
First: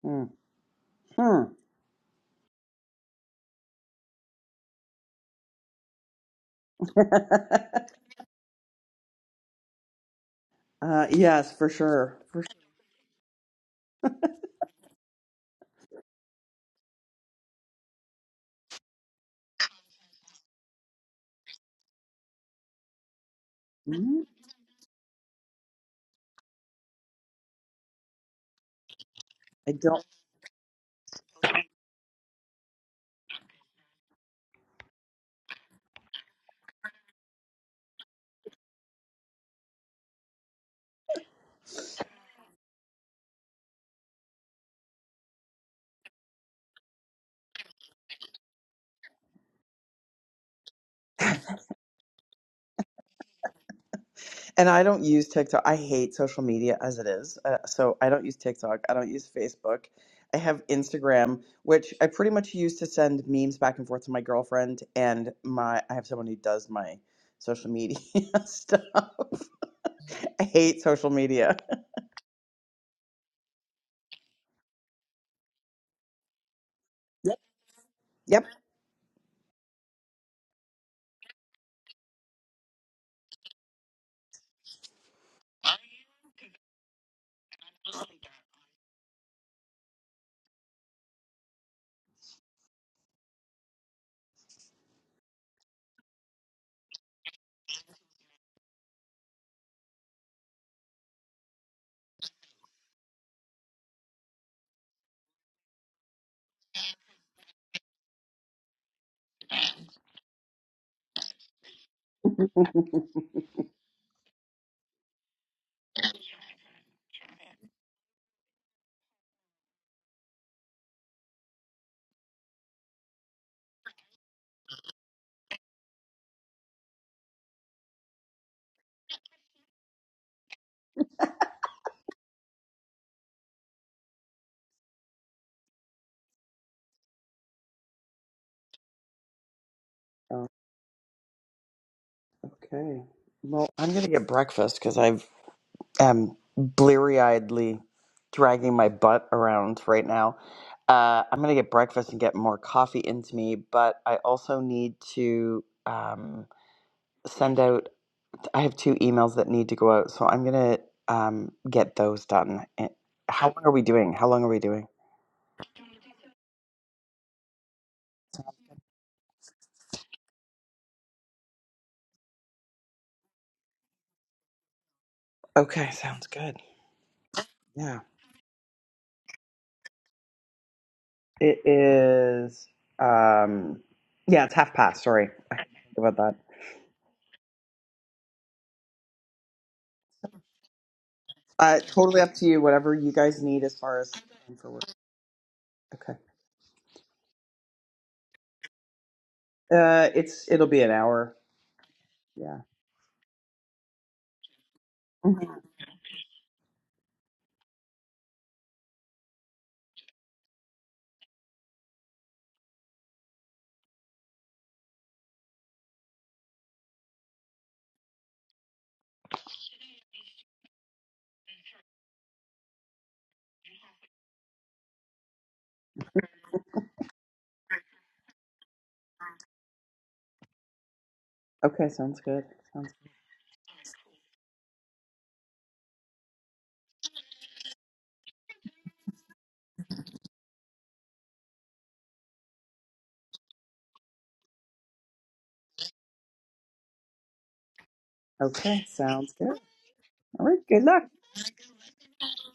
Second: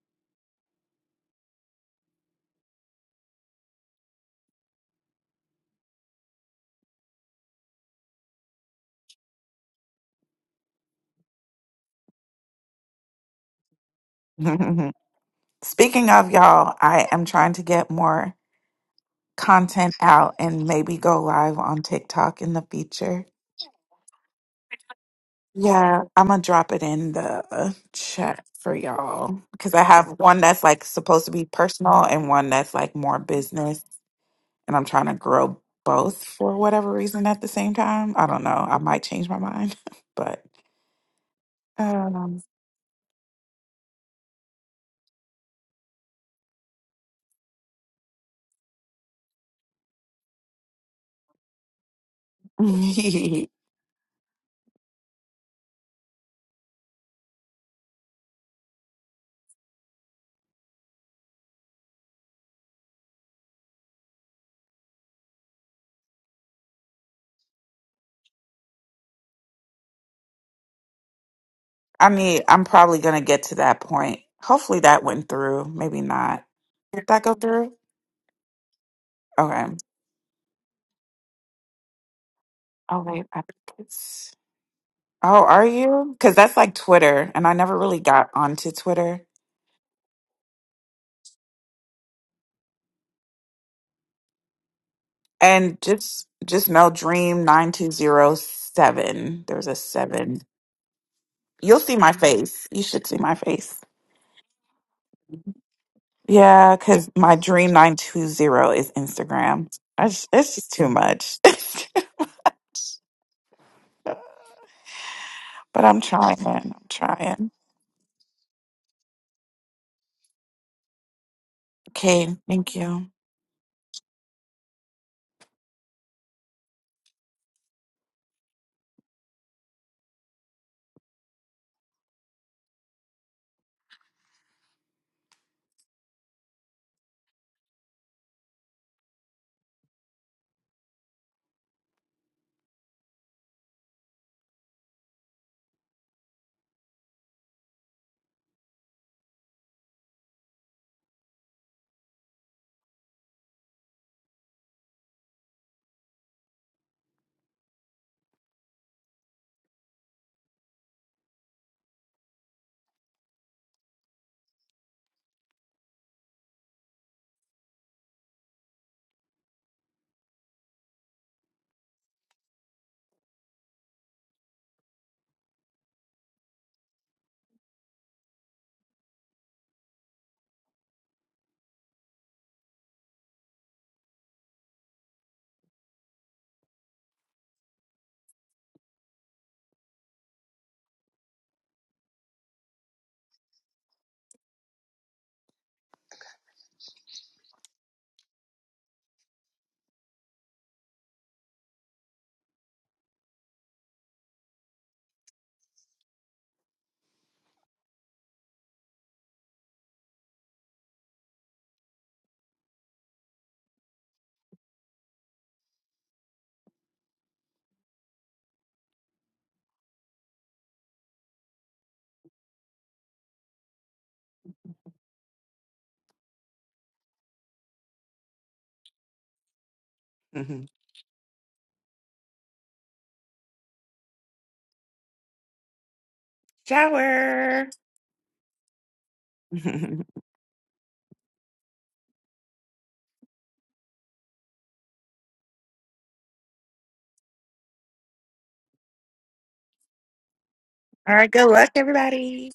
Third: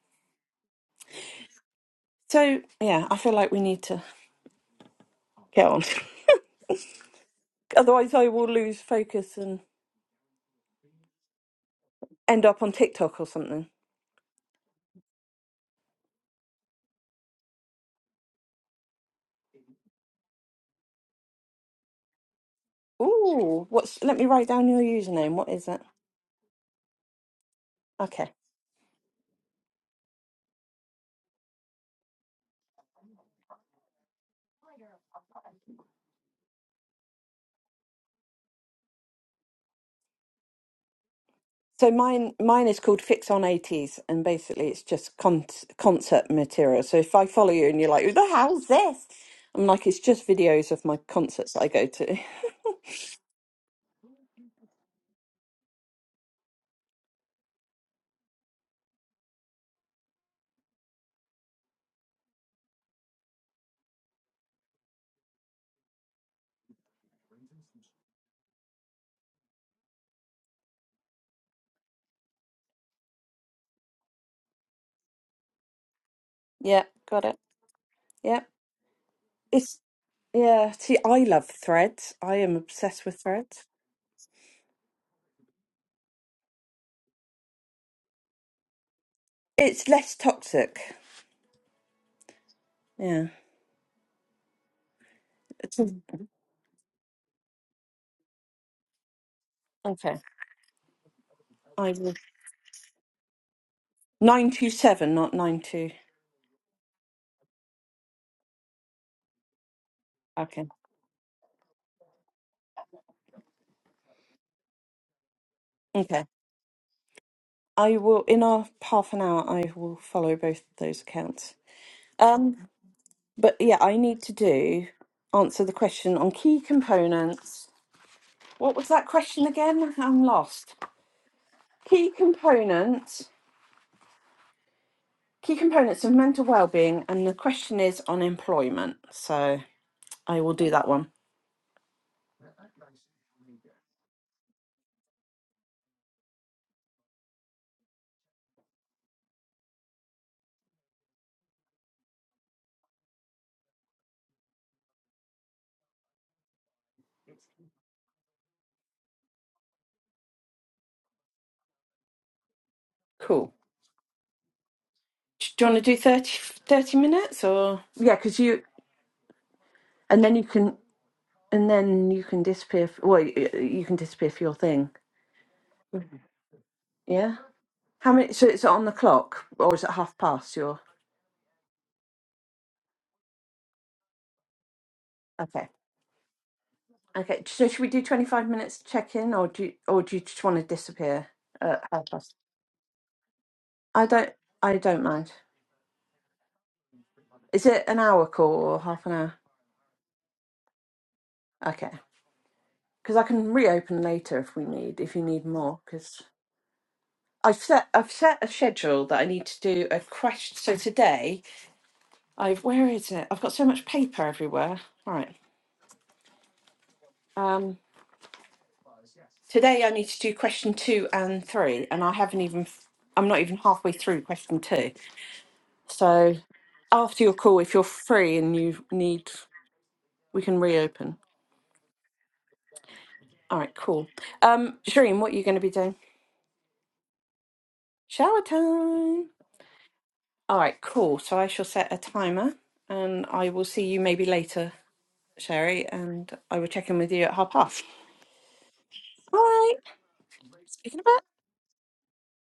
Speaker 3: Hmm. uh,
Speaker 1: So, yeah, I feel like we need to get on. Otherwise, I will lose focus and
Speaker 3: yes, for sure. For
Speaker 1: end
Speaker 3: sure.
Speaker 1: up on TikTok or something.
Speaker 2: Speaking of y'all, I am trying to get more content out and maybe go live on TikTok in the future.
Speaker 1: Ooh, what's? Let me write down your username. What is it?
Speaker 2: Yeah, I'm gonna drop it in the uh,
Speaker 1: Okay.
Speaker 2: chat for y'all
Speaker 3: I
Speaker 2: because I
Speaker 3: don't.
Speaker 2: have one that's like supposed to be personal and one that's like more business, and I'm trying to grow both for whatever reason at the same time. I don't know. I might change my mind, but
Speaker 1: So mine
Speaker 2: um,
Speaker 1: mine is called Fix on 80s and basically it's just con- concert material. So if I follow you and you're like, who the hell's this? I'm like, it's just videos of my concerts I go to.
Speaker 3: And I don't use TikTok. I hate social media as it is. Uh, so I don't use TikTok. I don't use Facebook. I have Instagram, which I pretty much use to send memes back and forth to my girlfriend and my I have someone who does my social media stuff. I hate social media.
Speaker 2: I mean, I'm probably gonna get to that point. Hopefully that went through. Maybe not.
Speaker 1: Yeah,
Speaker 2: Did that
Speaker 1: got
Speaker 2: go
Speaker 1: it.
Speaker 2: through?
Speaker 1: Yeah.
Speaker 3: Yep.
Speaker 2: Okay.
Speaker 1: It's yeah, see I love threads. I am
Speaker 2: Oh
Speaker 1: obsessed with
Speaker 2: wait, I
Speaker 1: threads.
Speaker 2: think it's. Oh, are you? Because that's like Twitter, and I never really got onto Twitter.
Speaker 1: It's less toxic. Yeah. It's
Speaker 2: And just just know, Dream nine two zero seven. There's a
Speaker 1: okay.
Speaker 2: seven. You'll
Speaker 1: I
Speaker 2: see my
Speaker 1: will
Speaker 2: face. You should see my face.
Speaker 1: 927 not nine two.
Speaker 2: Yeah, because my Dream nine two zero is Instagram. I just, it's
Speaker 1: Okay.
Speaker 2: just too much. but I'm
Speaker 1: Okay.
Speaker 2: trying. I'm trying.
Speaker 1: I will in our half an hour I will follow both those accounts.
Speaker 2: Okay,
Speaker 1: Um
Speaker 2: thank you.
Speaker 1: But yeah, I need to do answer the question on key components. What was that question again? I'm lost. Key components, key components of mental well-being, and the question is on employment. So I
Speaker 3: Oh,
Speaker 1: will do that one.
Speaker 3: okay. Well, I'm gonna get breakfast because I've am bleary-eyedly dragging my butt around right now. Uh, I'm gonna get breakfast and get more coffee into me, but I also need to um, send out. I have two emails that need to go out, so I'm gonna um, get those done. And How
Speaker 1: Cool.
Speaker 3: long are we doing? How long are we doing?
Speaker 1: Do you want to do thirty thirty minutes or? Yeah, because you, and then you can, and then you can disappear. f well, y- you can disappear for your thing.
Speaker 3: Okay, sounds good.
Speaker 1: Yeah.
Speaker 3: Yeah,
Speaker 1: How many? So it's on the clock, or is it half past your?
Speaker 3: it is. Um, yeah, it's half past. Sorry, I
Speaker 1: Okay.
Speaker 3: forgot about that.
Speaker 1: Okay, so should we do 25 minutes to check in or do you, or do you just want to disappear
Speaker 3: Uh,
Speaker 1: at half
Speaker 3: totally up
Speaker 1: past?
Speaker 3: to you. Whatever you guys need as far
Speaker 1: I
Speaker 3: as
Speaker 1: don't
Speaker 3: time for
Speaker 1: I
Speaker 3: work.
Speaker 1: don't mind.
Speaker 3: Okay.
Speaker 1: Is it an hour call or half an hour?
Speaker 3: Uh, it's it'll be an hour.
Speaker 1: Okay.
Speaker 3: Yeah.
Speaker 1: Cuz I can reopen later if we need if you need
Speaker 3: Mhm.
Speaker 1: more cuz I've set I've set a schedule that I need to do a question so today I've where is it? I've got so much paper everywhere. Right. Um today I need to do question 2 and 3 and I haven't even I'm not even halfway through question 2. So after your call, if you're free and you need, we can
Speaker 2: hmm
Speaker 1: reopen.
Speaker 3: Okay, sounds good. Sounds
Speaker 1: All right, cool. Um, Shireen, what are you going to be doing?
Speaker 2: Shower.
Speaker 1: Shower time.
Speaker 2: All
Speaker 1: All right, cool. So I shall set a timer and I will see you maybe later, Sherry, and I will check in with you at half past.
Speaker 3: okay. Sounds
Speaker 1: All
Speaker 3: good.
Speaker 1: right,
Speaker 3: All right. Good
Speaker 1: speaking
Speaker 3: luck.
Speaker 1: of that,
Speaker 2: right, good luck, everybody.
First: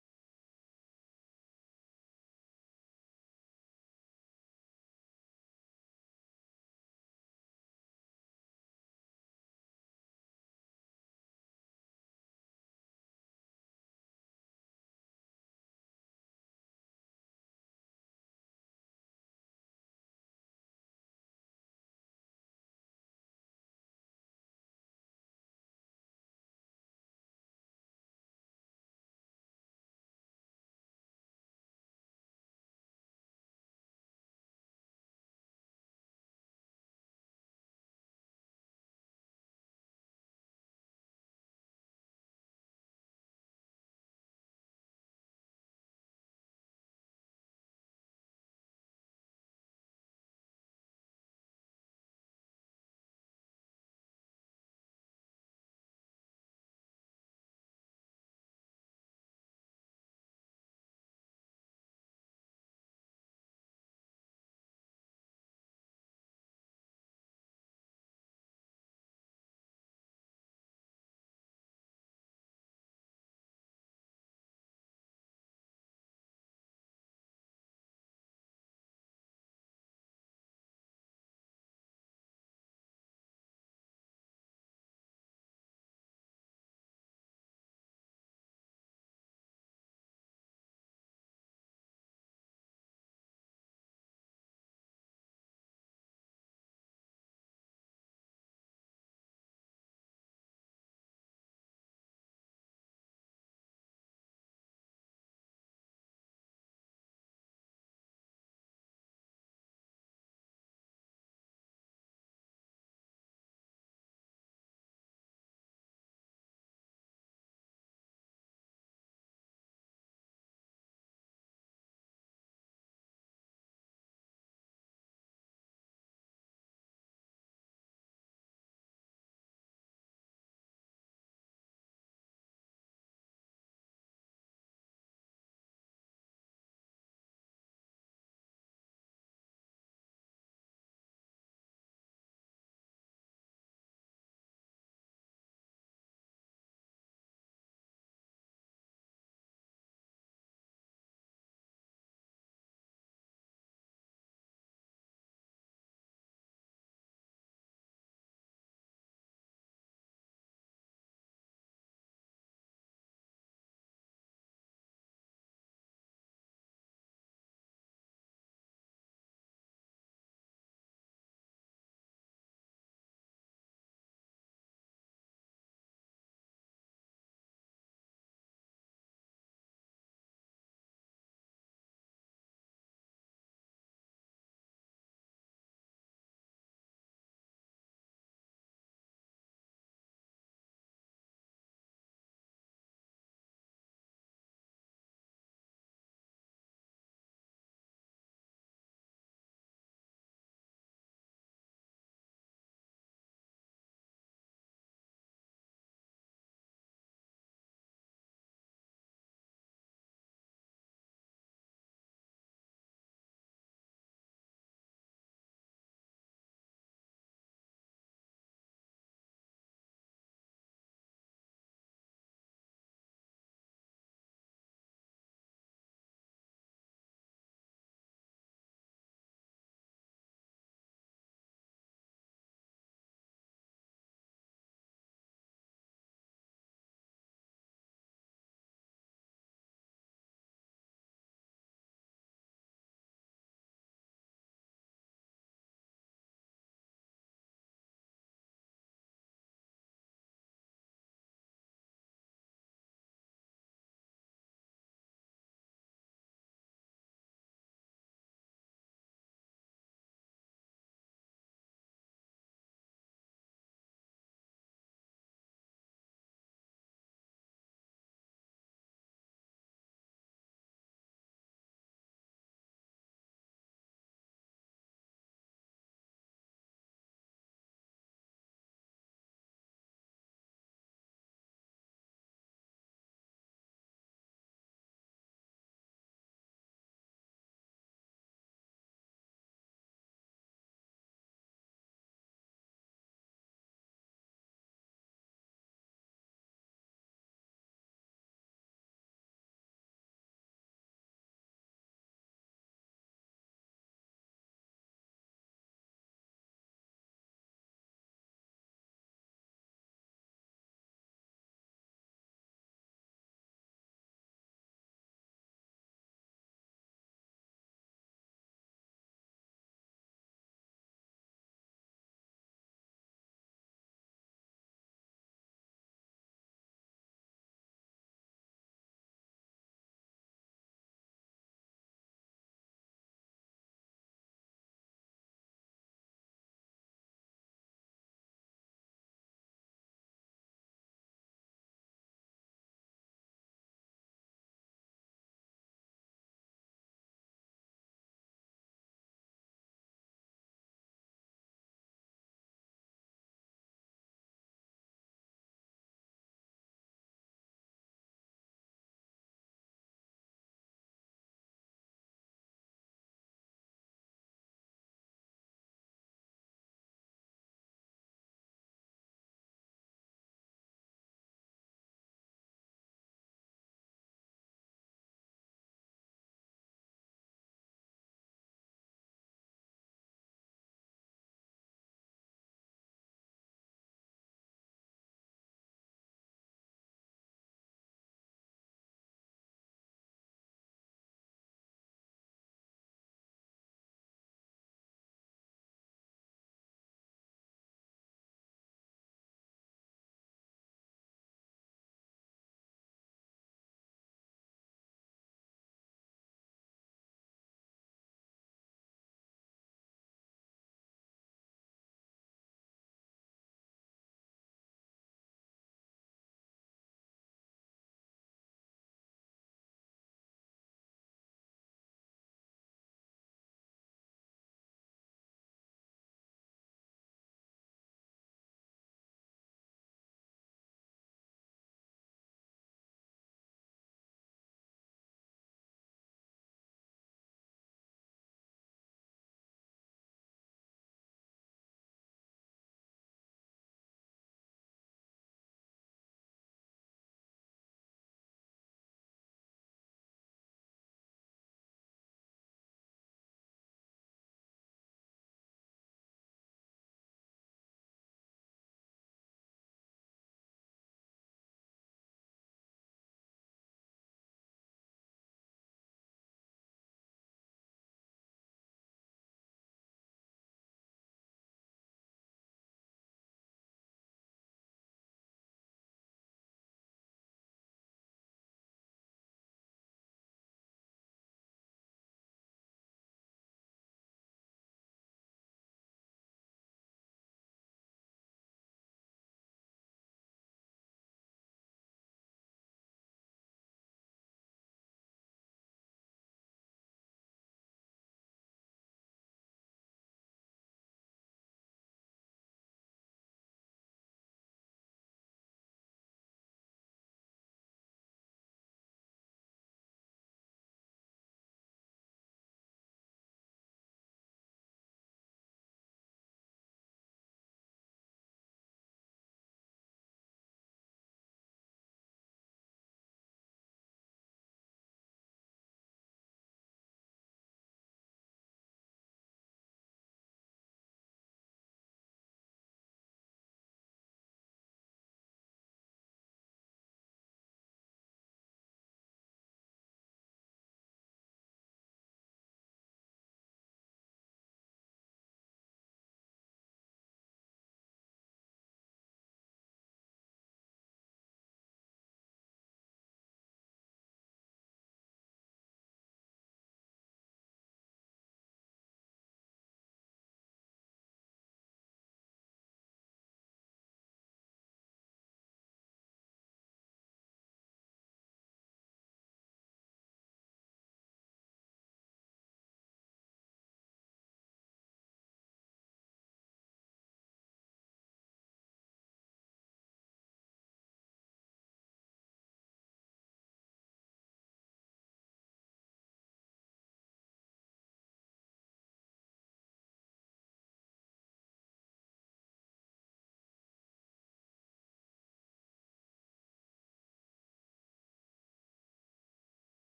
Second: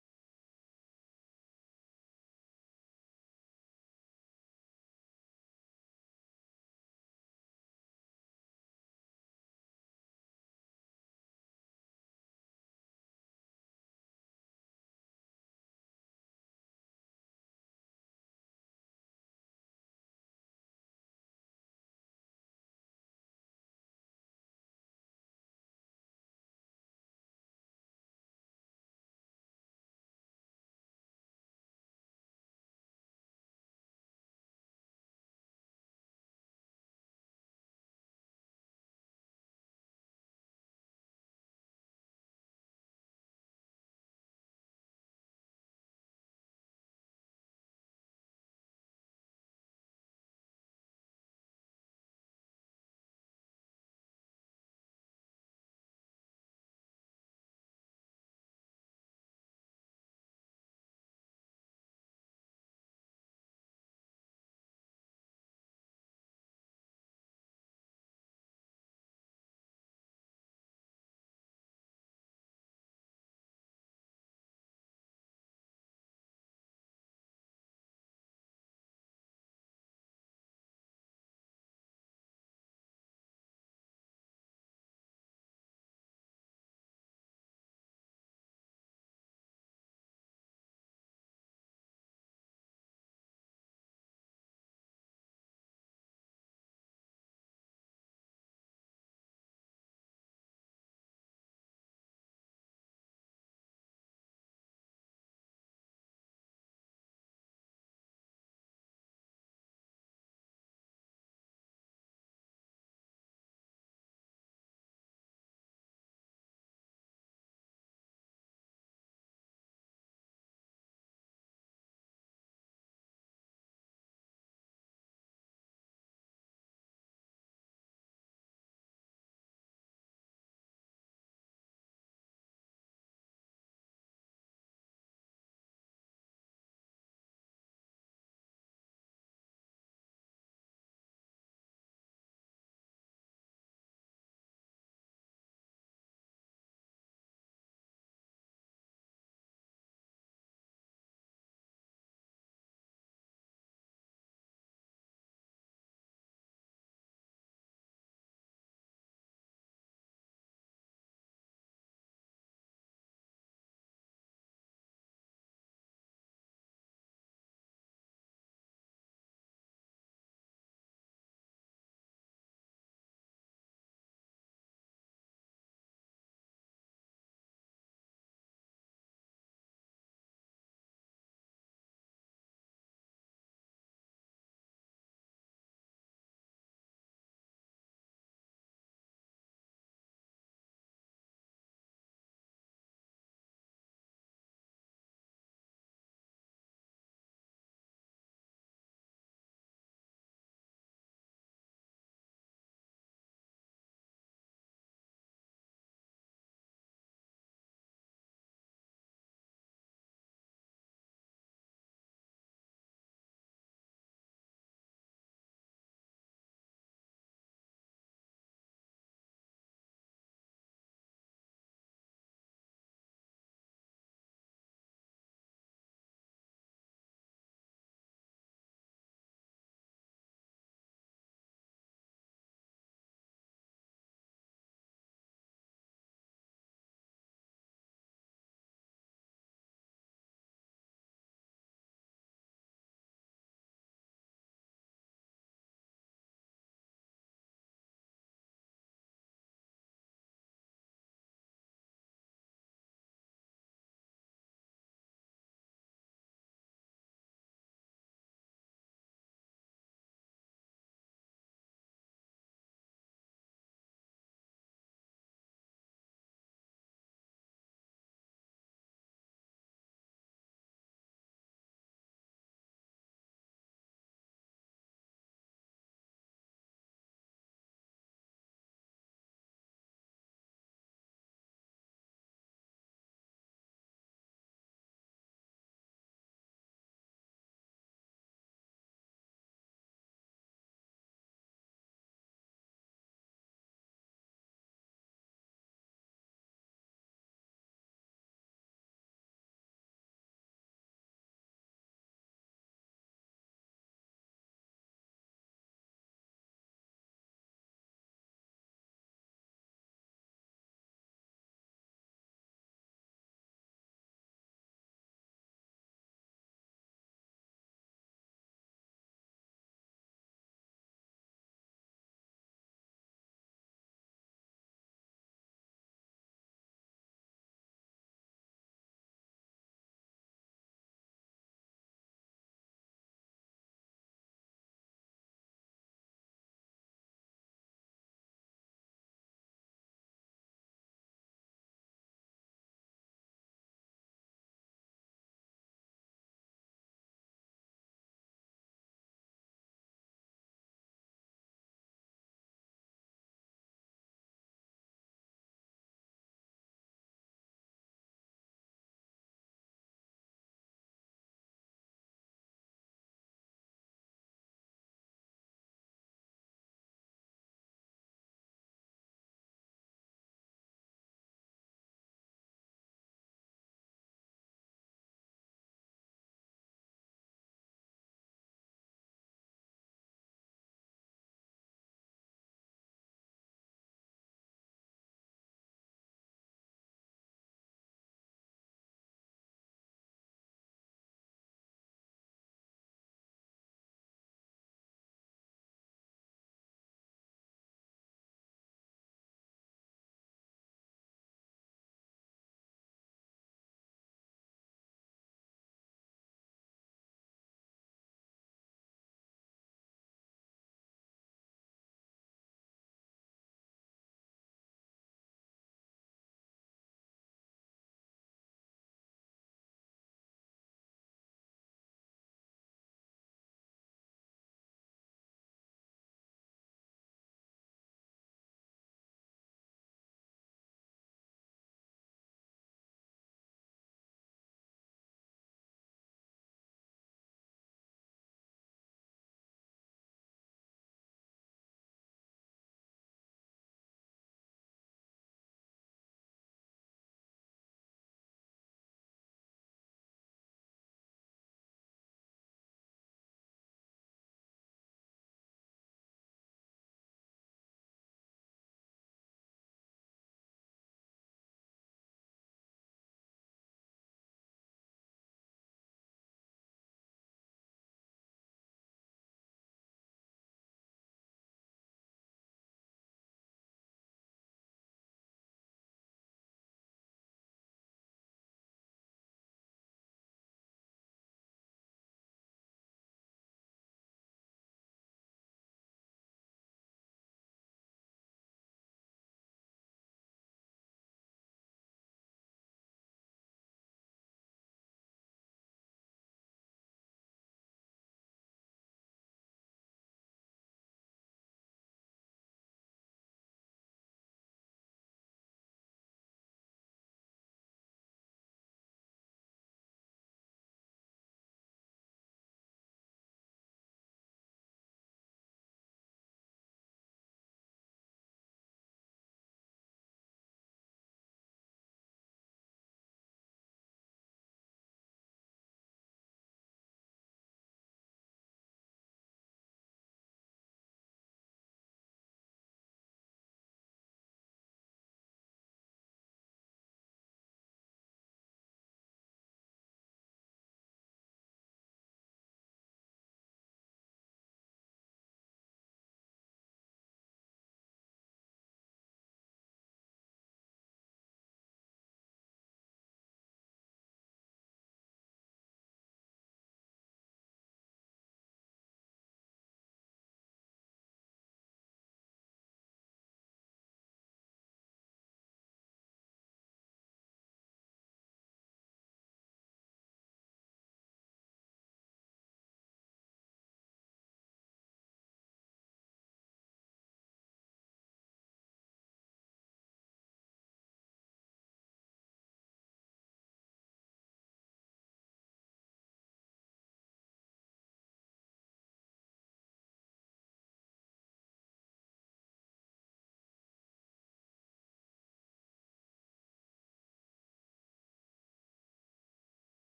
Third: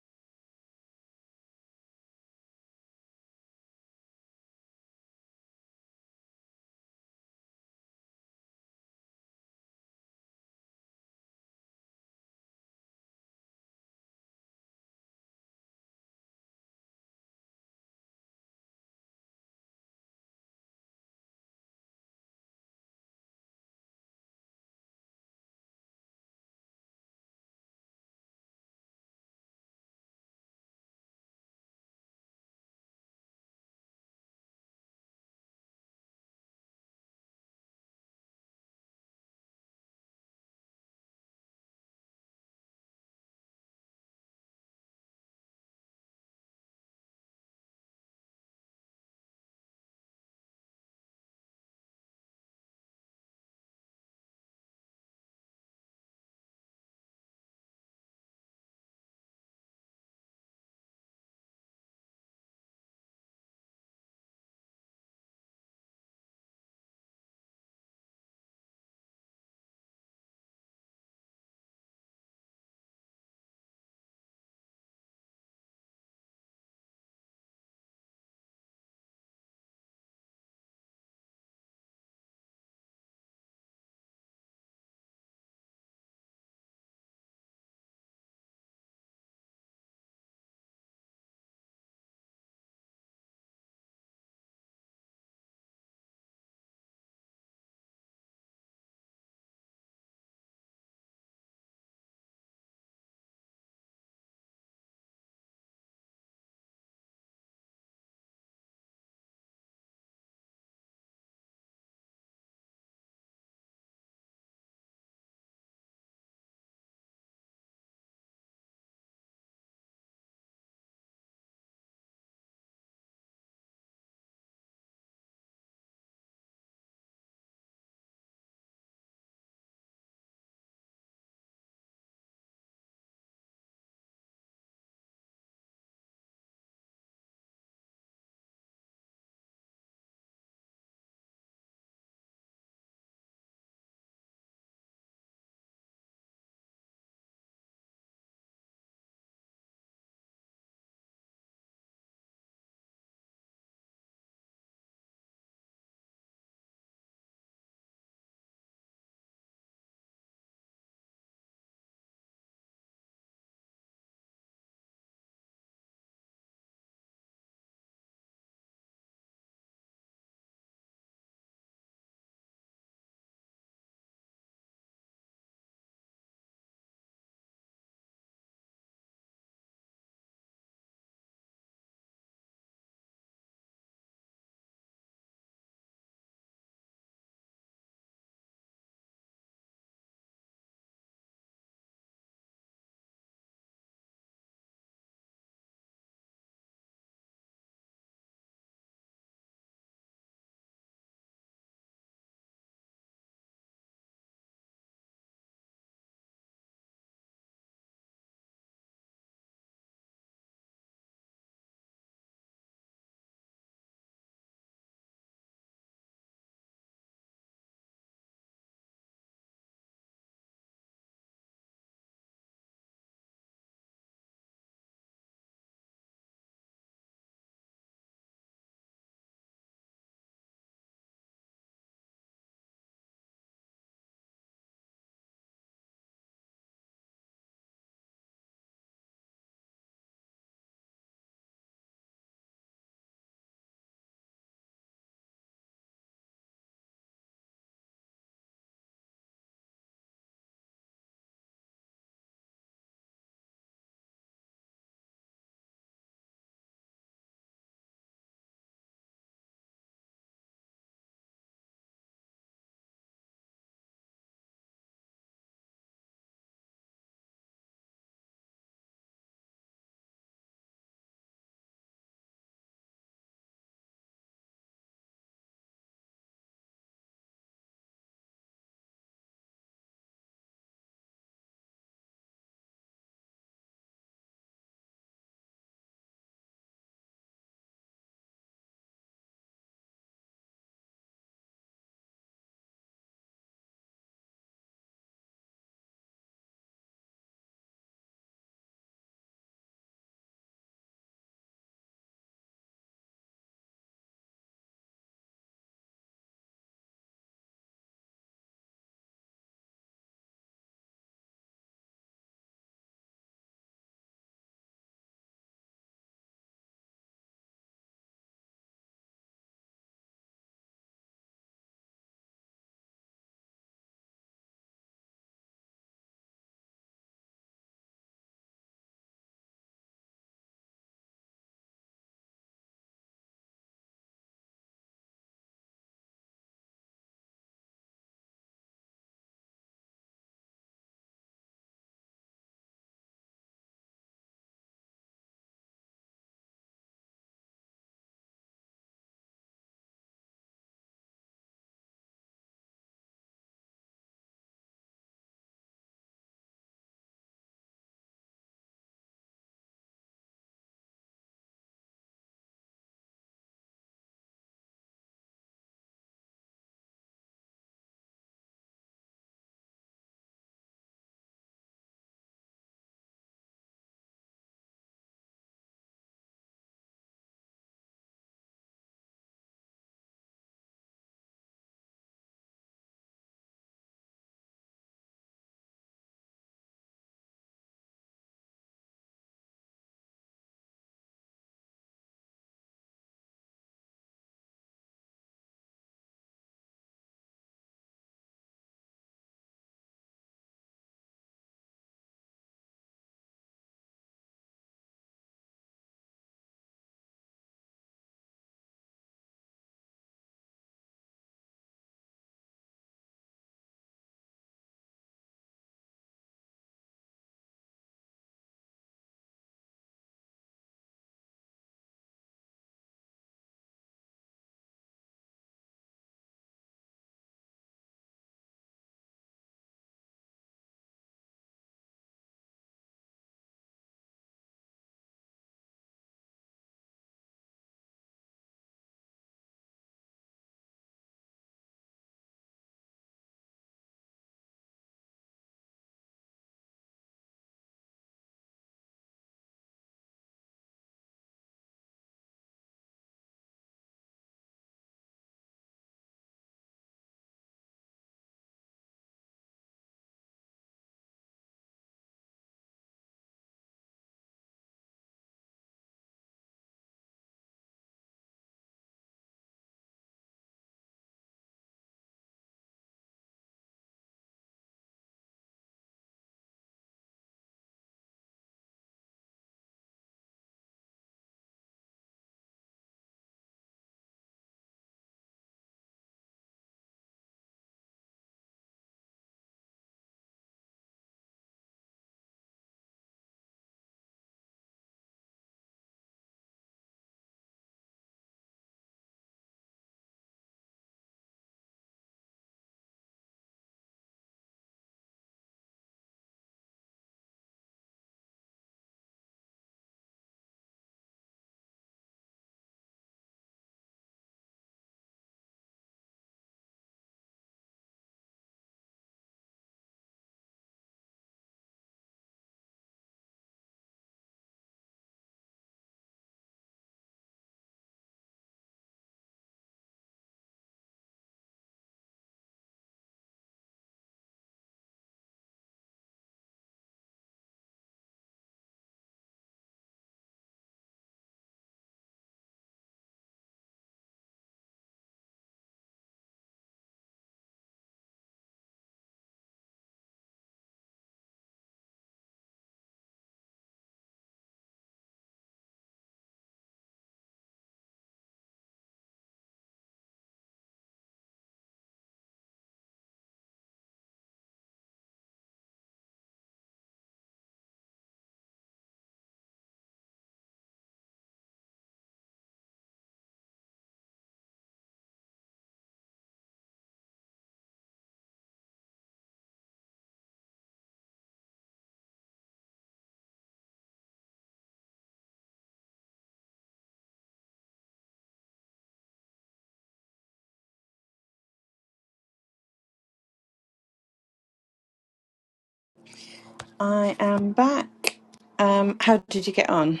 Speaker 1: I am back. Um, how did you get on?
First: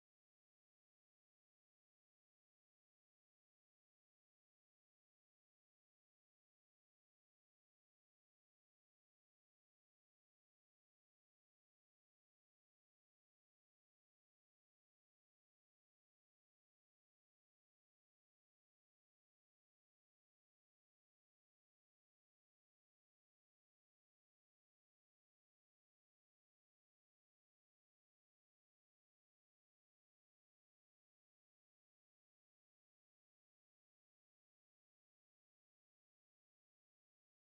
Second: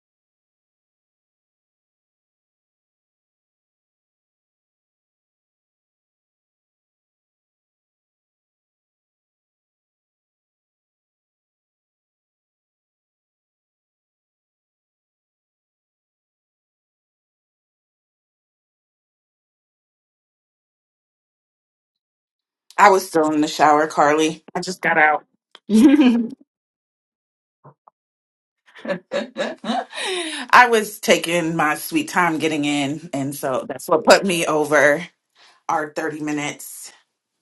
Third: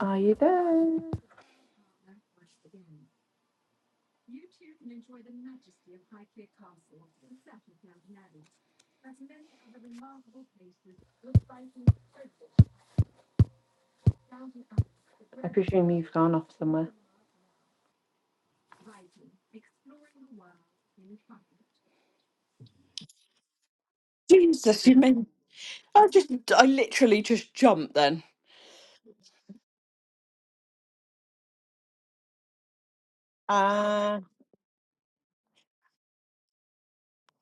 Speaker 1: Are you there? I presume you've gone off somewhere.
Speaker 2: I was still in the shower, Carly. I just
Speaker 1: Jesus, you
Speaker 2: got
Speaker 1: mean
Speaker 2: out.
Speaker 1: I just
Speaker 2: I
Speaker 1: I literally just jumped then.
Speaker 2: was taking my sweet time getting in, and so that's what put me over our 30 minutes.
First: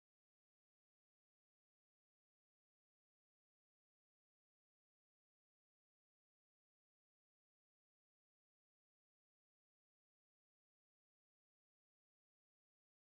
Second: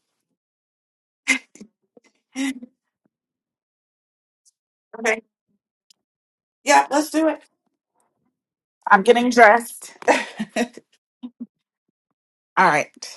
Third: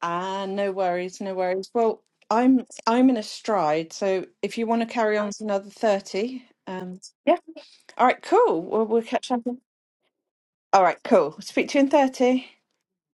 Speaker 1: Ah, no worries, no worries. Well, I'm I'm in a stride, so if you want to carry
Speaker 2: Okay.
Speaker 1: on to another 30,
Speaker 2: Yeah,
Speaker 1: um
Speaker 2: let's do
Speaker 1: yeah.
Speaker 2: it.
Speaker 1: All right, cool. We'll, we'll
Speaker 2: I'm getting
Speaker 1: catch up. in-
Speaker 2: dressed. All
Speaker 1: All right, cool. Speak to you in 30.
Speaker 2: right.